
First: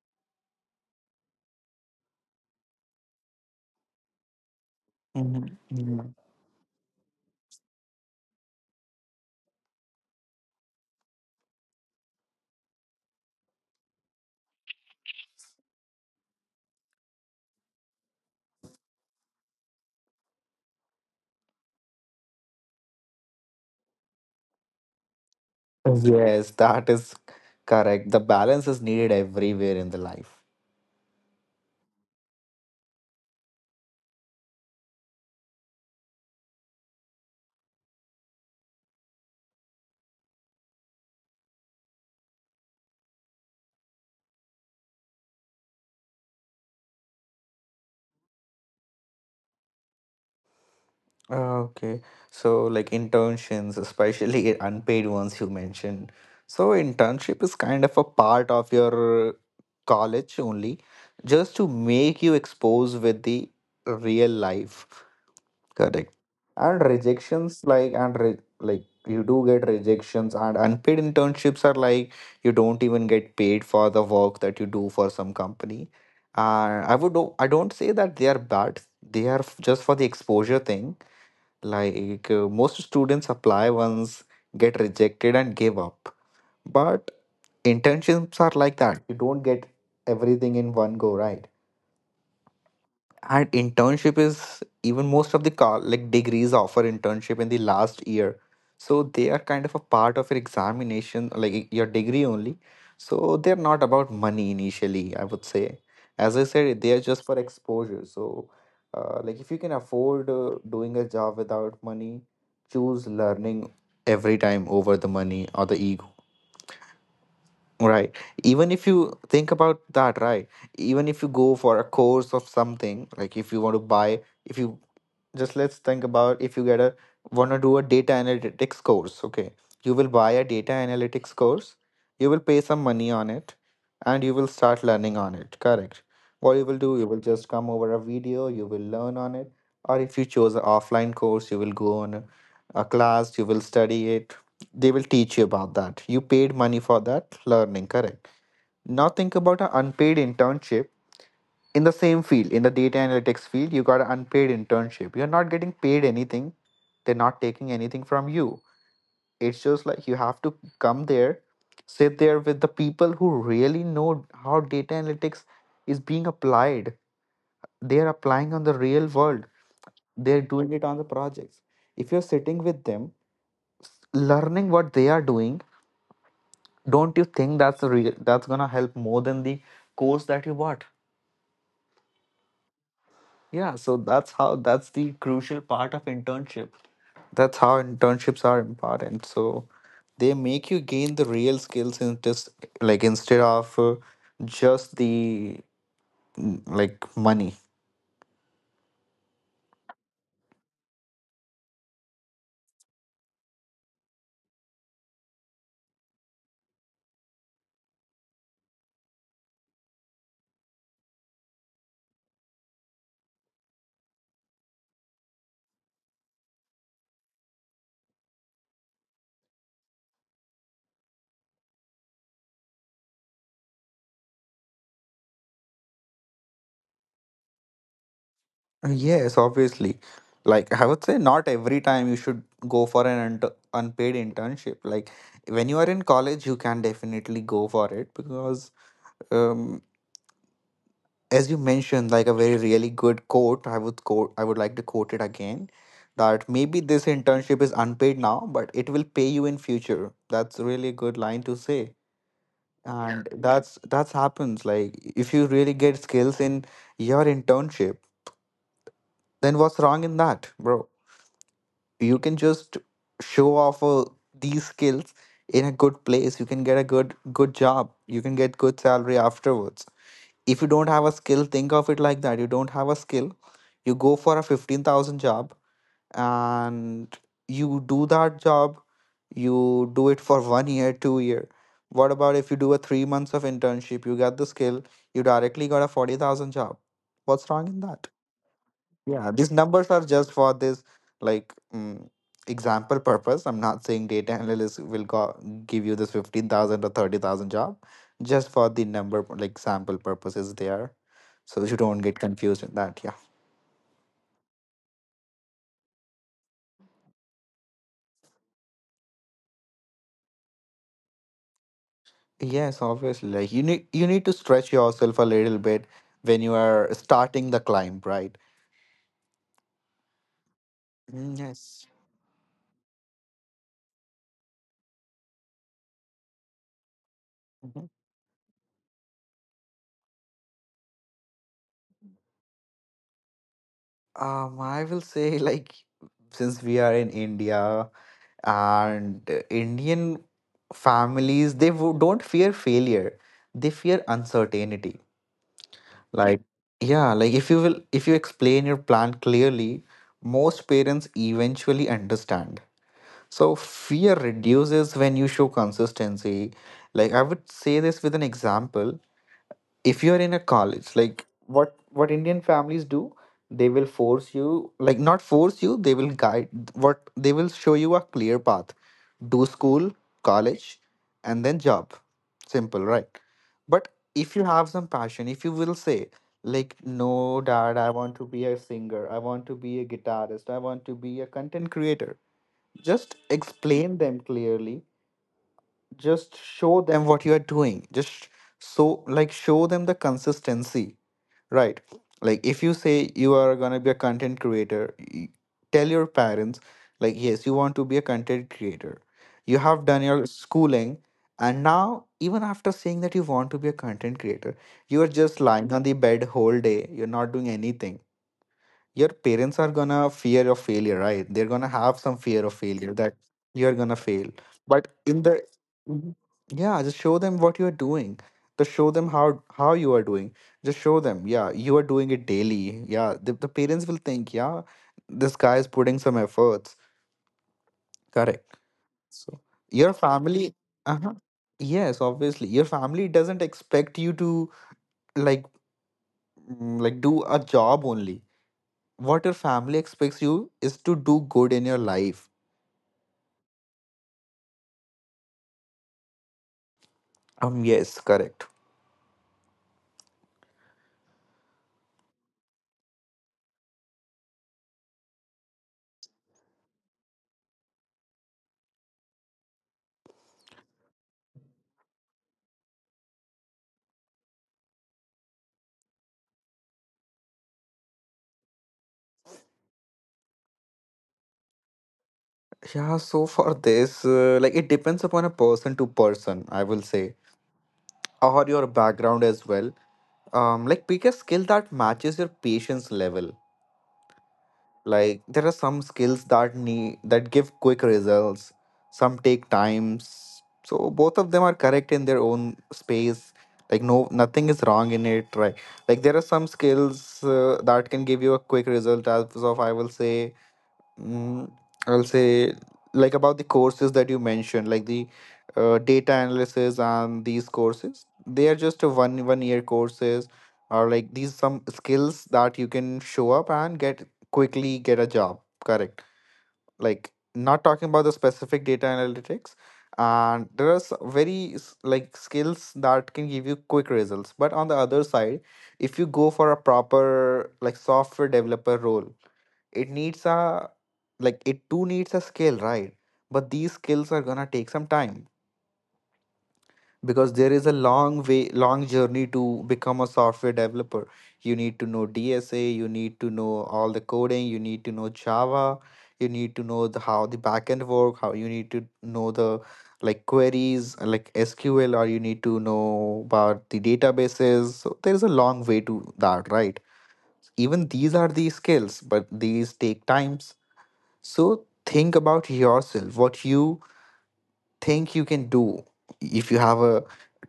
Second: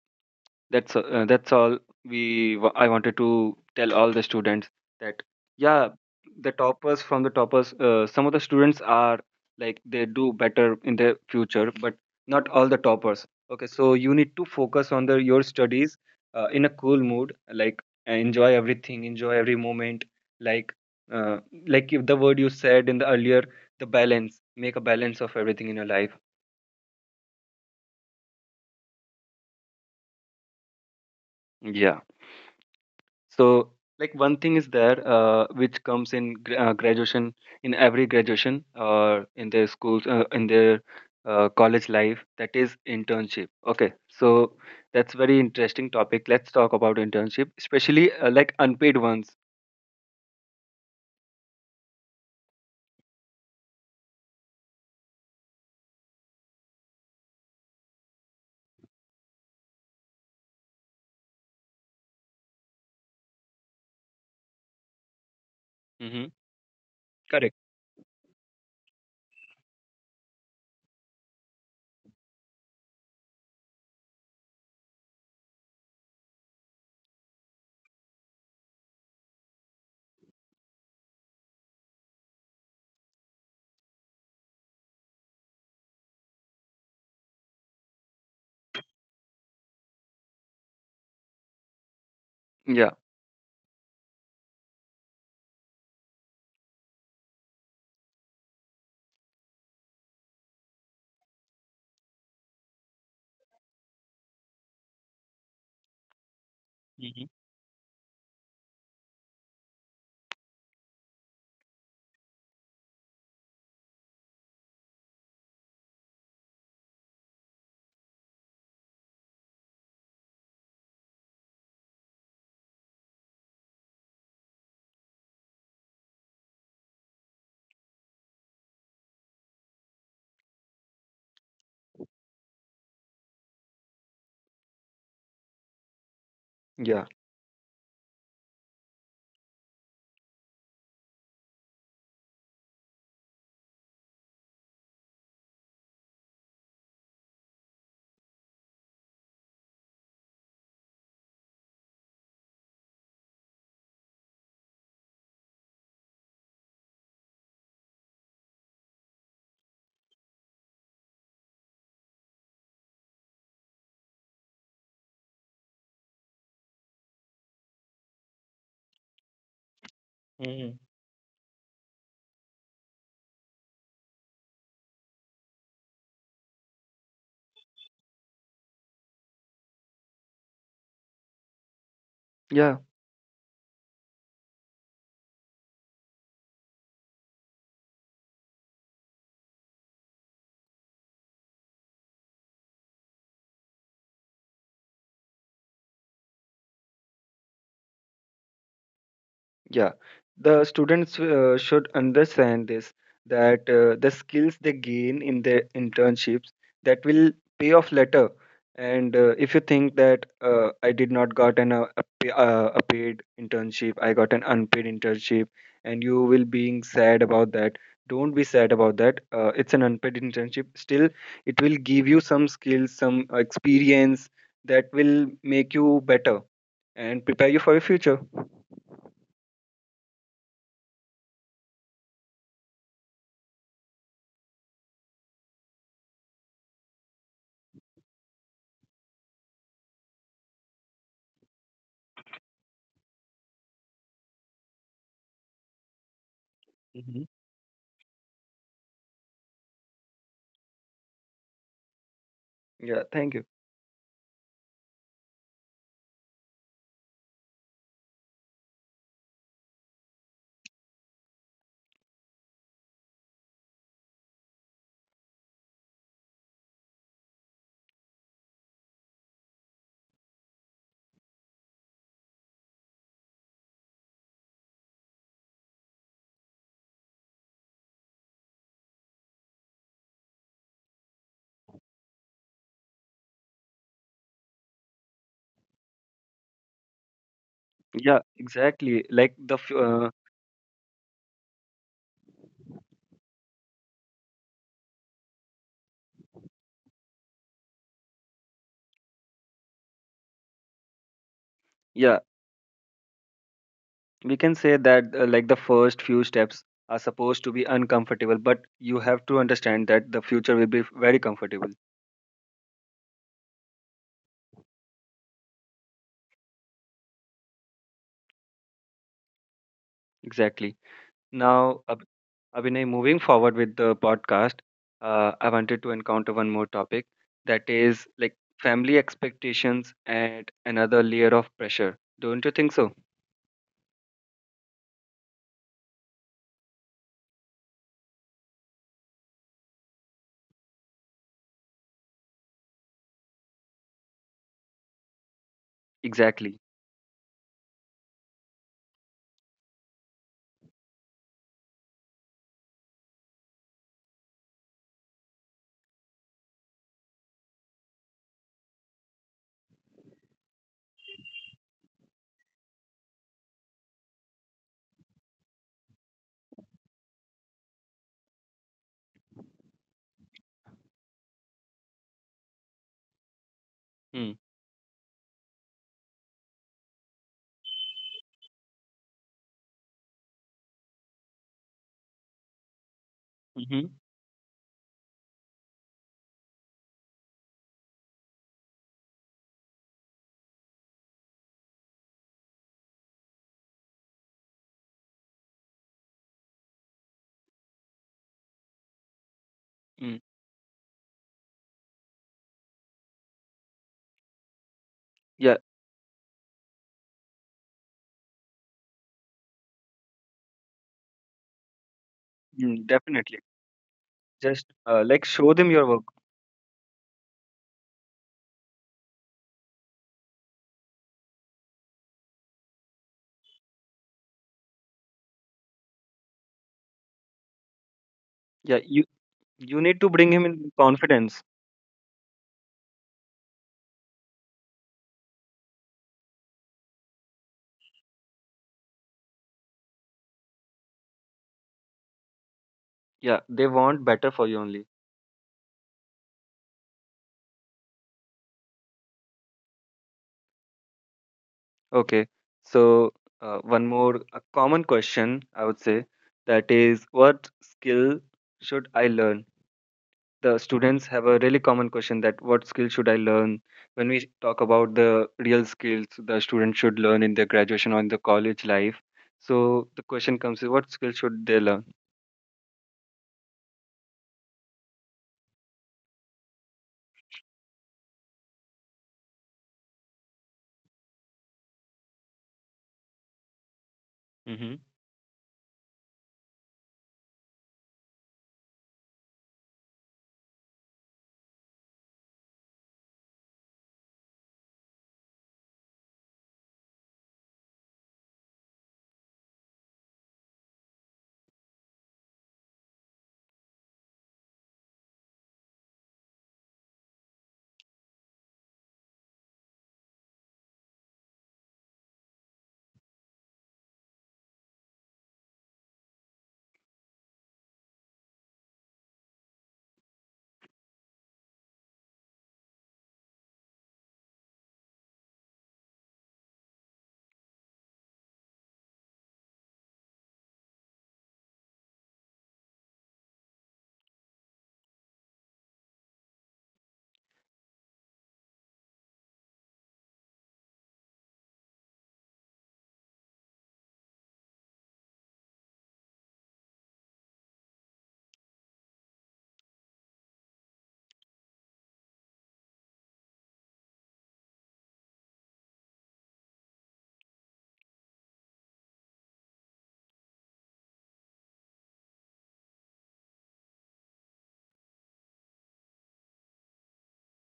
S1: that's all we I wanted to tell all the students that,
S2: Mhm,
S1: yeah,
S2: mhm.
S1: the toppers, from the toppers, some of the students are, like, they do better in the future, but not all the toppers. Okay, so you need to focus on the your studies in a cool mood, like enjoy everything enjoy every moment like uh, like if the word you said in the earlier, the balance, make a balance of everything in your life.
S2: Yes, that is correct. The balance is needed everywhere in the life.
S1: Yeah. So, like one thing is there which comes in graduation, in every graduation or in their schools in their college life, that is internship. Okay, so that's very interesting topic. Let's talk about internship, especially like unpaid ones.
S2: Ah, okay, so like internships, especially <laughs> unpaid ones, you mentioned. So internship is kind of a part of your college only, just to make you expose with the real life. Correct.
S1: Mm-hmm.
S2: And
S1: Correct.
S2: rejections, like, like you do get rejections. And unpaid internships are like, you don't even get paid for the work that you do for some company. And I I don't say that they are bad. They are just for the exposure thing. Like most students apply once, get rejected, and give up. But internships are like that. You don't get everything in one go, right?
S1: Yeah.
S2: And internship is, even most of the car like degrees offer internship in the last year, so they are kind of a part of your examination, like your degree only. So they're not about money initially, I would say. As I said, they are just
S1: Mm-hmm.
S2: for exposure. So like if you can afford doing a job without money, choose learning every time over the money or the— Right. Even if you think about that, right? Even if you go for a course of something, like, if you want to buy, if you just, let's think about if you get a, want to do a data analytics course, okay, you will buy a data analytics course, you will pay some money on it, and you will start learning on it, correct? What you will do, you
S1: Yeah.
S2: will just come over a video, you will learn on it. Or if you chose an offline course, you will go on a class, you will study it, they will teach you about that. You paid money for that learning, correct? Now think about an unpaid internship in the same field, in the data analytics field. You got an unpaid internship. You're not getting paid anything. They're not taking anything from you. It's just like you have to come there, sit there with the people who really know how data analytics is being applied. They're applying on the real world, they're doing
S1: Mm-hmm.
S2: it on the projects. If you're sitting with them, learning what they are doing, don't you think that's a real, that's gonna help more than the course that you bought?
S1: Yeah.
S2: Yeah, so that's how, that's the crucial part of internship. That's how internships are important. So they make you gain the real skills, in just like, instead of just the, mm, like money.
S1: Yeah, the students should understand this, that the skills they gain in their internships, that will pay off later. And if you think that I did not got an a paid internship, I got an unpaid internship, and you will being sad about that. Don't be sad about that. It's an unpaid internship. Still, it will give you some skills, some experience that will make you better and prepare you for your future.
S2: Yes, obviously. Like I would say, not every time you should go for an unpaid internship. Like when you are in college, you can definitely go for it because um, as you mentioned like a very really good quote I would like to quote it again, that maybe this internship is unpaid now but it will pay you in future. That's really a good line to say.
S1: Yeah,
S2: And
S1: thank you.
S2: that's happens, like if you really get skills in your internship, then what's wrong in that, bro? You can just show off these skills in a good place. You can get a good job, you can get good salary afterwards. If you don't have a skill, think of it like that. You don't have a skill, you go for a 15,000 job and you do that job, you do it for 1 year, 2 year. What about if you do a 3 months of internship, you get the skill, you directly got a 40,000 job. What's wrong in that?
S1: Yeah, exactly.
S2: Yeah,
S1: Like
S2: these numbers are just for this, like example purpose. I'm not saying data analyst will go give you this 15,000 or 30,000 job. Just for the number, like sample purposes there. So you don't get
S1: yeah,
S2: confused with that. Yeah.
S1: we can say that like the first few steps are supposed to be uncomfortable, but you have to understand that the future will be very comfortable.
S2: Yes, obviously. Like you need to stretch yourself a little bit when you are starting the climb, right?
S1: Exactly.
S2: Mm,
S1: Now,
S2: yes.
S1: Abhinay, moving forward with the podcast, I wanted to encounter one more topic, that
S2: Mhm.
S1: is like family expectations and another layer of pressure. Don't you think so?
S2: I will say, like since we are in India and indian families, they wo- don't fear failure, they fear uncertainty. Like,
S1: Exactly.
S2: yeah, like if you explain your plan clearly, most parents eventually understand. So fear reduces when you show consistency. Like I would say this with an example. If you're in a college, like what what indian families do, they will force you, like not force you, they will guide. What, they will show you a clear path: do school, college, and then job. Simple, right? But if
S1: Mm.
S2: you have some passion, if you will say, like no, dad, I want to be a singer, I want to be a guitarist, I want to be a content creator, just
S1: Mm-hmm.
S2: explain them clearly. Just show them what you are doing, just so, like show them the consistency. Right. Like if you say you are gonna be a content creator, y- tell your parents, like yes, you want to be a content creator. You have done
S1: Mm.
S2: your schooling, and now even after saying that you want to be a content creator, you are just
S1: Yeah,
S2: lying on the bed whole day. You're not doing anything. Your parents are gonna fear of failure, right? They're gonna have some fear of
S1: mm,
S2: failure that
S1: definitely.
S2: you're gonna fail.
S1: Just
S2: But in
S1: like
S2: the
S1: show them your work.
S2: Mhm. yeah, just show them what you are doing, just show them how you are doing. Just show them, yeah, you are doing it daily. Yeah, the parents will think, yeah, this guy is putting some efforts. Correct.
S1: Yeah, you
S2: So your
S1: need to bring him
S2: family,
S1: in
S2: uh-huh,
S1: confidence.
S2: yes, obviously your family doesn't expect you to, like, mm, like do a job only. What your family expects you is to do good in your life.
S1: Yeah, they want better for you only.
S2: Yes, correct.
S1: Okay. So one more a common question I would say, that is what skill should I learn? The students have a really common question, that what skill should I learn? When we talk about the real skills the student should learn in their graduation or in the college life, so the question comes is, what skill should they learn?
S2: Yeah, so for this like it depends upon a person to person, I will say, or your background as well. Like pick a skill that matches your patience level.
S1: Hmm.
S2: Like there are some skills that need that give quick results, some take times. So both of them are correct in their own space. Like no, nothing is wrong in it, right? Like there are some skills that can give you a quick result. As of, I will say, mm, I'll say, like about the courses that you mentioned, like the data analysis and these courses. They are just a one year courses, or like these some skills that you can show up and get a job. Correct. Like not talking about the specific data analytics. And there are s- very s- like skills that can give you quick results. But on the other side, if you go for a proper like software developer role, it needs a, like it too needs a skill, right? But these skills are gonna take some time because there is a long journey to become a software developer. You need to know dsa, you need to know all the coding, you need to know java, you need to know how the backend work, how you need to know the, like queries like sql, or you need to know about the databases. So there's a long way to that, right? Even these are the skills, but these take times. So think about yourself, what you think you can do. If you have a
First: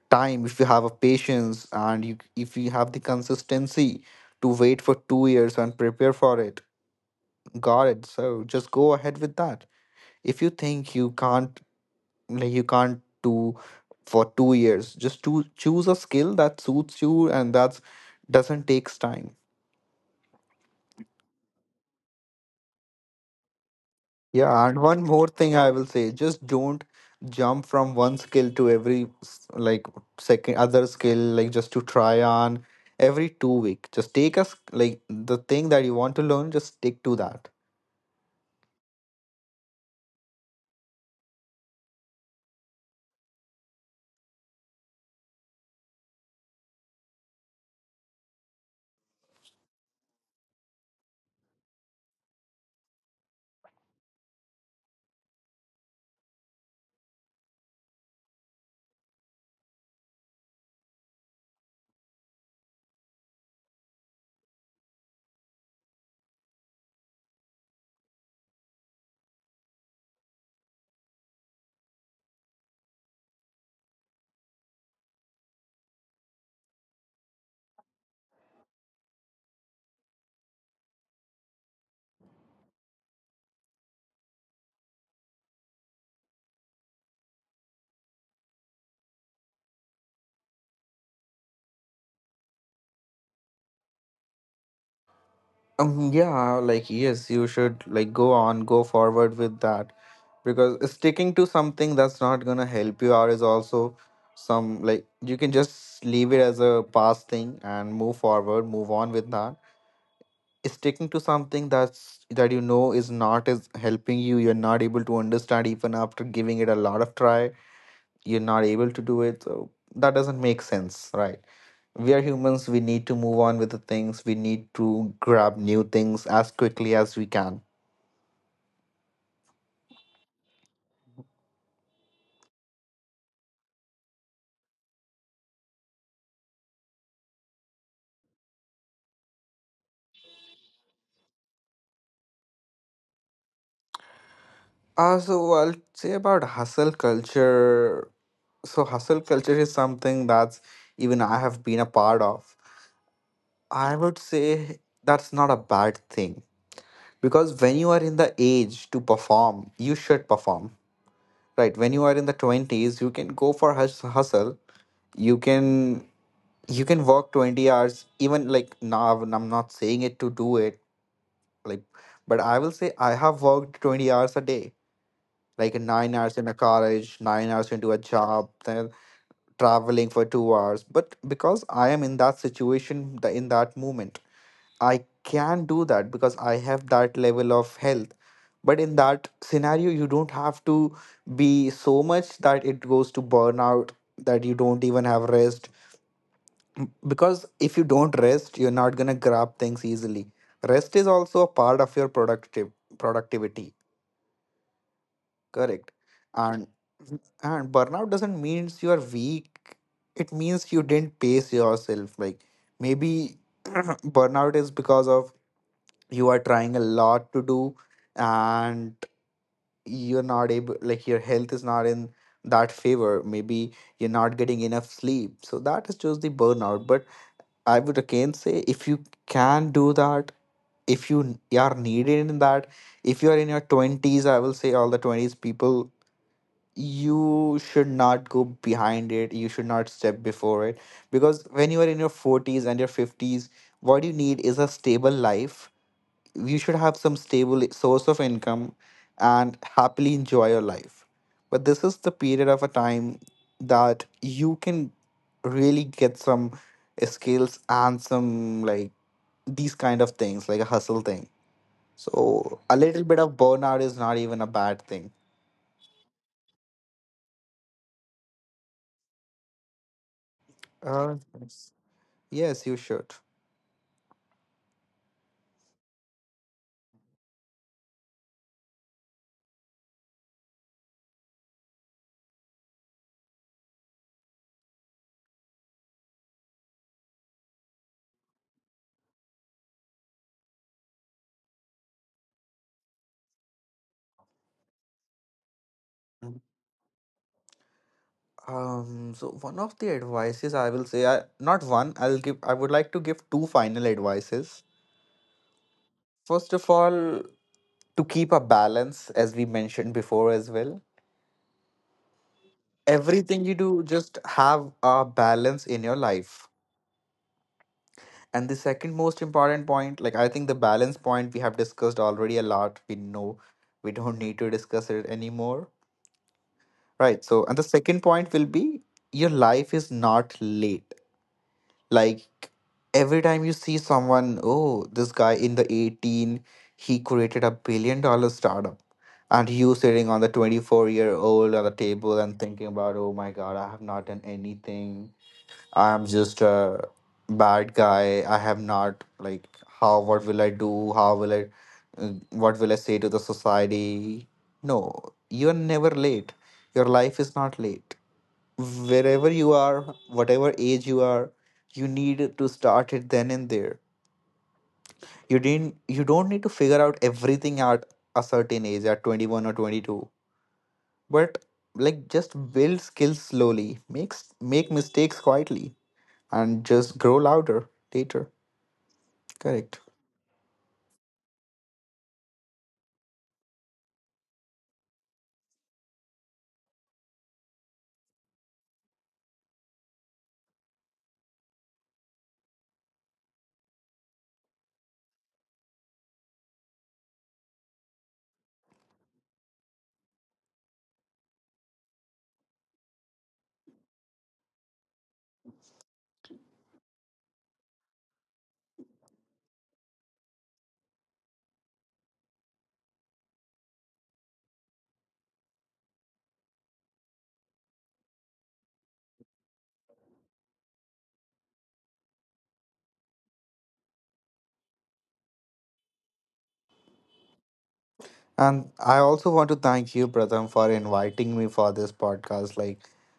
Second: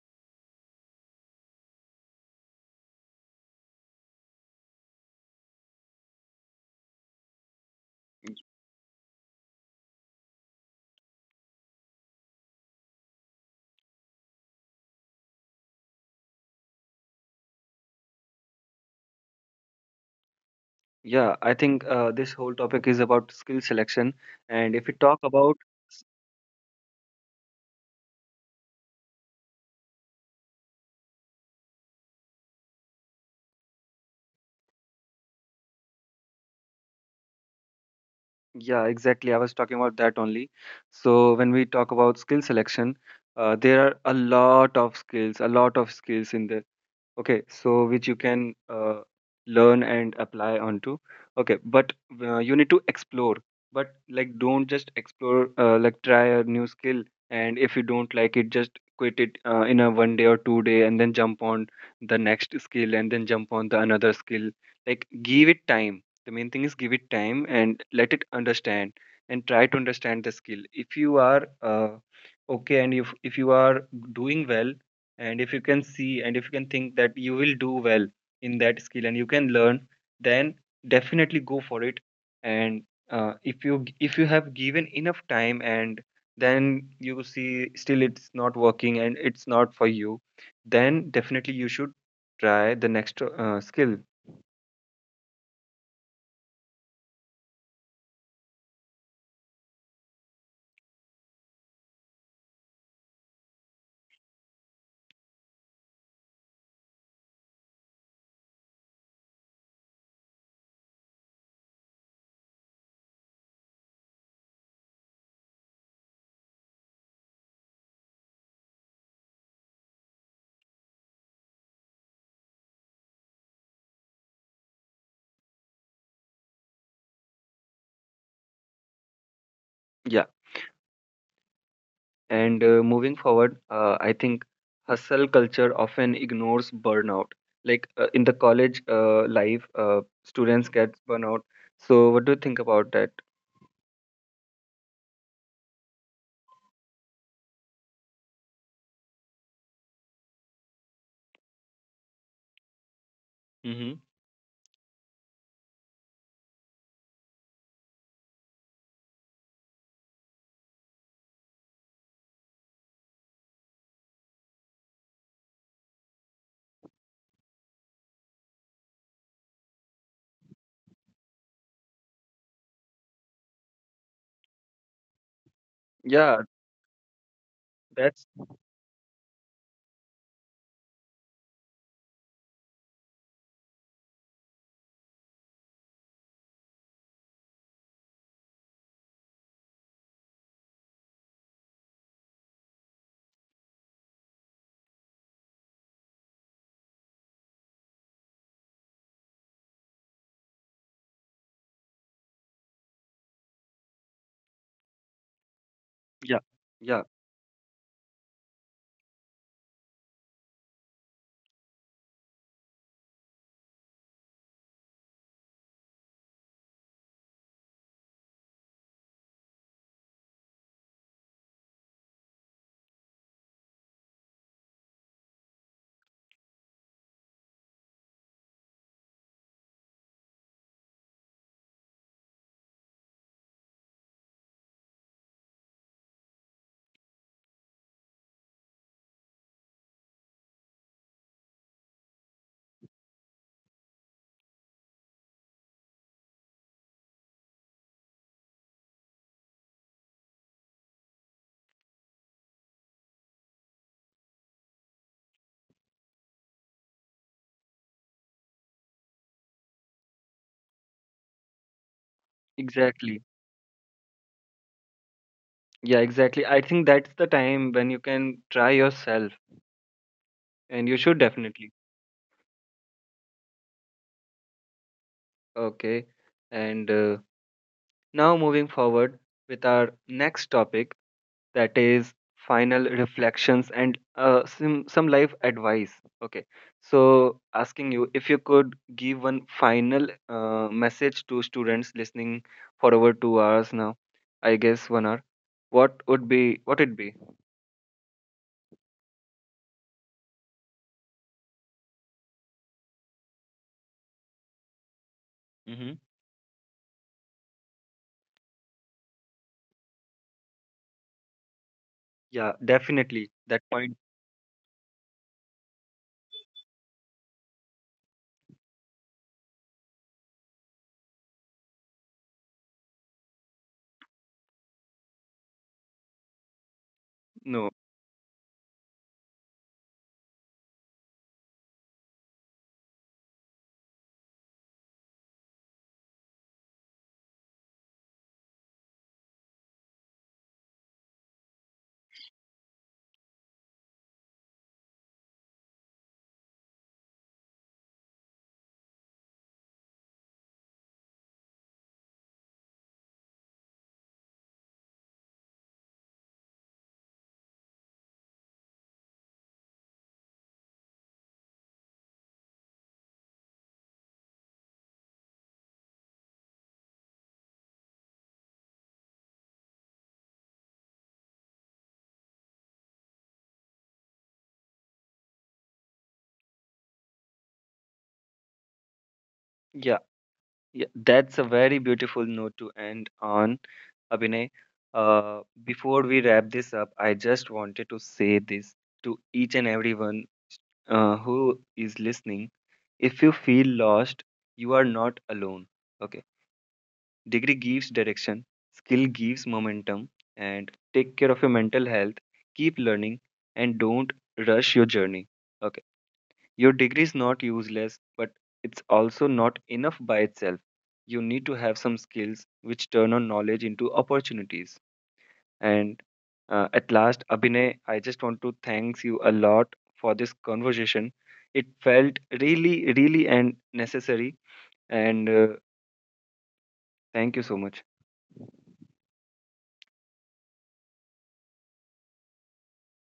S2: time, if you have a patience, and if you have the consistency to wait for 2 years and prepare for it, got it. So just go ahead with that. If you think you can't, like you can't do for 2 years, just to choose a skill that suits you and that's doesn't takes time.
S1: Yeah, I think this whole topic is about skill selection,
S2: Yeah,
S1: and
S2: and
S1: if we
S2: one
S1: talk
S2: more thing
S1: about.
S2: I will say, just don't jump from one skill to every s- like second other skill, like just to try on every 2 week. Just take us like the thing that you want to learn, just stick to that.
S1: Yeah, exactly. I was talking about that only. So when we talk about skill selection, there are a lot of skills, a lot of skills in there. Okay, so which you can learn and apply onto. Okay, but you need to explore. But like, don't just explore. Like, try a new skill, and if you don't like it, just quit it in a one day or two day, and then jump on the next skill, and then jump on the another skill. Like, give it time. The main thing is, give it time and let it understand, and try to understand the skill. If you are okay, and if you are doing well, and if you can see and if you can think that you will do well in that skill and you can learn, then definitely go for it. And if you have given enough time, and then you see still it's not working and it's not for you, then definitely you should try the next skill.
S2: Yeah, like yes, you should like go on, go forward with that because sticking to something that's not gonna help you out is also some, like you can just leave it as a past thing and move forward, move on with that. Sticking to something that's that you know is not is helping you, you're not able to understand even after giving it a lot of try, you're not able to do it, so that doesn't make sense, right? We are humans, we need to move on with the things, we need to grab new things as quickly as we can.
S1: Yeah. And moving forward, I think hustle culture often ignores burnout. Like in the college life, students get burnout. So, what do you think about that?
S2: So I'll say about hustle culture. So hustle culture is something that's, even I have been a part of, I
S1: Mm-hmm.
S2: would say. That's not a bad thing because when you are in the age to perform, you should perform. Right, when you are in the 20s, you can go for hus- hustle. You can, you can work 20 hours. Even like now, I'm not saying it to do it, like, but I will say I have worked 20 hours a day, like 9 hours
S1: Yeah,
S2: in a college, 9 hours into a
S1: that's
S2: job, then traveling for 2 hours. But because I am in that situation, the- in that moment, I can do that because I have that level of health. But in that scenario, you don't have to be so much that it goes to burnout, that you don't even have rest. Because if you don't rest, you're not going to grab things easily. Rest is also a part of your productive productivity, correct?
S1: yeah,
S2: And
S1: yeah,
S2: and burnout doesn't means you are weak. It means you didn't pace yourself. Like maybe <clears throat> burnout is because of you are trying a lot to do, and you're not able, like your health is not in that favor, maybe you're not getting enough sleep, so that is just the burnout. But I would again say, if you can do that, if you n- are needed in that, if you are in your 20s, I will say all the 20s people, you should not go behind it, you should not step before it. Because when you are in your 40s and your 50s, what you need is a stable life, you should have some stable source of income and happily enjoy your life. But this is the period of a time that you can really get some skills and some like these kind of things, like a hustle thing. So a little bit
S1: exactly.
S2: of burnout is not even a bad thing.
S1: Yeah, exactly. I think that's the time when you can try yourself, and you
S2: Uh,
S1: should definitely.
S2: yes, you should.
S1: Okay, and now, moving forward with our next topic, that is final reflections and some life advice. Okay, so asking you, if you could give one final message to students listening for over 2 hours now, I guess 1 hour, what would be what it be?
S2: So one of the advices I will say, not one, I would like to give two final advices.
S1: Mm-hmm.
S2: First of all, to keep a balance, as we mentioned before as well.
S1: Yeah, definitely
S2: Everything you
S1: that
S2: do,
S1: point.
S2: just have a balance in your life. And the second most important point, like I think the balance point we have discussed already a lot. We know we don't need to discuss it anymore. Right. So, and the
S1: No,
S2: second point will be, your life is not late. Like every time you see someone, oh, this guy in the 18, he created a billion dollar startup. And you sitting on the 24-year-old on the table and thinking about, oh my God, I have not done anything. I'm just a bad guy. I have not, like, how, what will I do? How will I, what will I say to the society? No, you're never late. Your life is not late, wherever you are, whatever age you are, you need to start it then and there. You don't need to figure out everything at a certain age, at 21 or 22. But like just build skills slowly, make mistakes quietly, and just grow louder later. Correct.
S1: yeah. Yeah, that's a very beautiful note to end on, Abhinay. Before we wrap this up, I just wanted to say this to each and everyone who is listening. If you feel lost, you are not alone. Okay. Degree gives direction, skill gives momentum, and take care of your mental health. Keep learning, and don't rush your journey. Okay. Your degree is not useless, but it's also not enough by itself. You need to have some skills which turn on knowledge into opportunities. And at last, Abhinay, I just want to thank you a lot for this conversation. It felt really, really and necessary. And thank you so much.
S2: And I also want to thank you, Pratham, for inviting me for this podcast. Like,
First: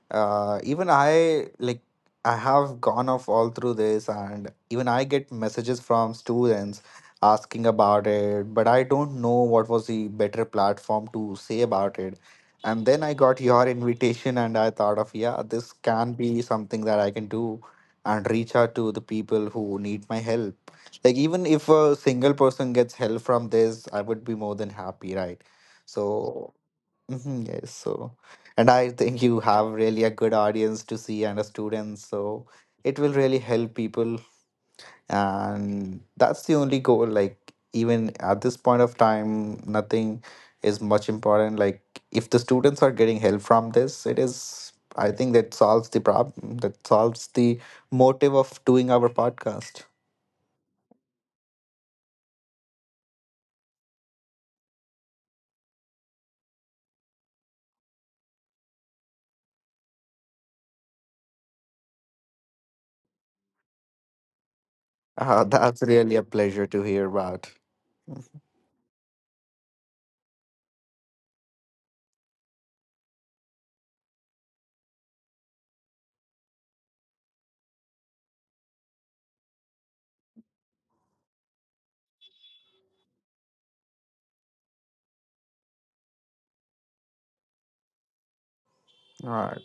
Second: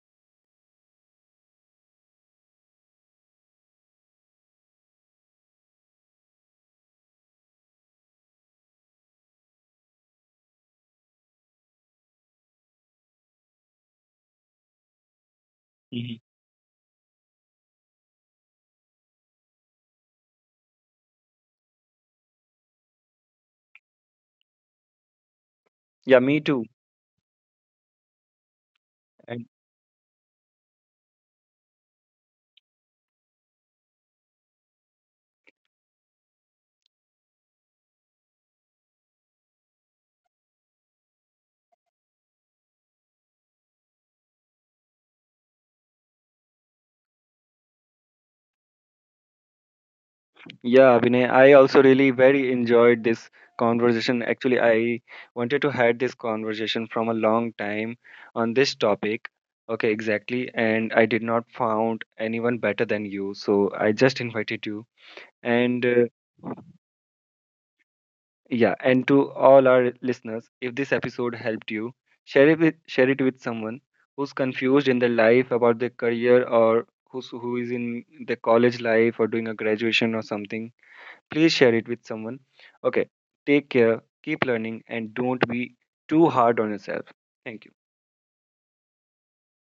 S2: even I have gone off all through this, and even I get messages from students asking about it, but I don't know what was the better platform to say about it. And then I got your invitation, and I thought of, yeah, this can
S1: Mhm.
S2: be something that I can do, and reach out to the people who need my help. Like even if a single person gets help from this, I would be more than happy, right?
S1: Yeah, me
S2: So
S1: too.
S2: mhm, yes, so, and I think you
S1: And
S2: have really a good audience to see and a student. So it will really help people, and that's the only goal. Like even at this point of time, nothing is much important. Like if the students are getting help from this, it is, I think that solves the problem, that solves the motive of doing our podcast.
S1: yeah, Vinay, I also really very enjoyed this conversation. Actually, I wanted to had this conversation from a long time on this topic. Okay, exactly. And I did not found anyone better than you, so I just invited you.
S2: That's
S1: And
S2: really a pleasure to hear about. Mhm.
S1: yeah, and to all our listeners, if this episode helped you, share it with someone who's confused in their life about their career, or who is in the college life or doing a graduation or something. Please share it with someone. Okay, take care, keep learning, and don't be too hard on yourself. Thank you.
S2: All right.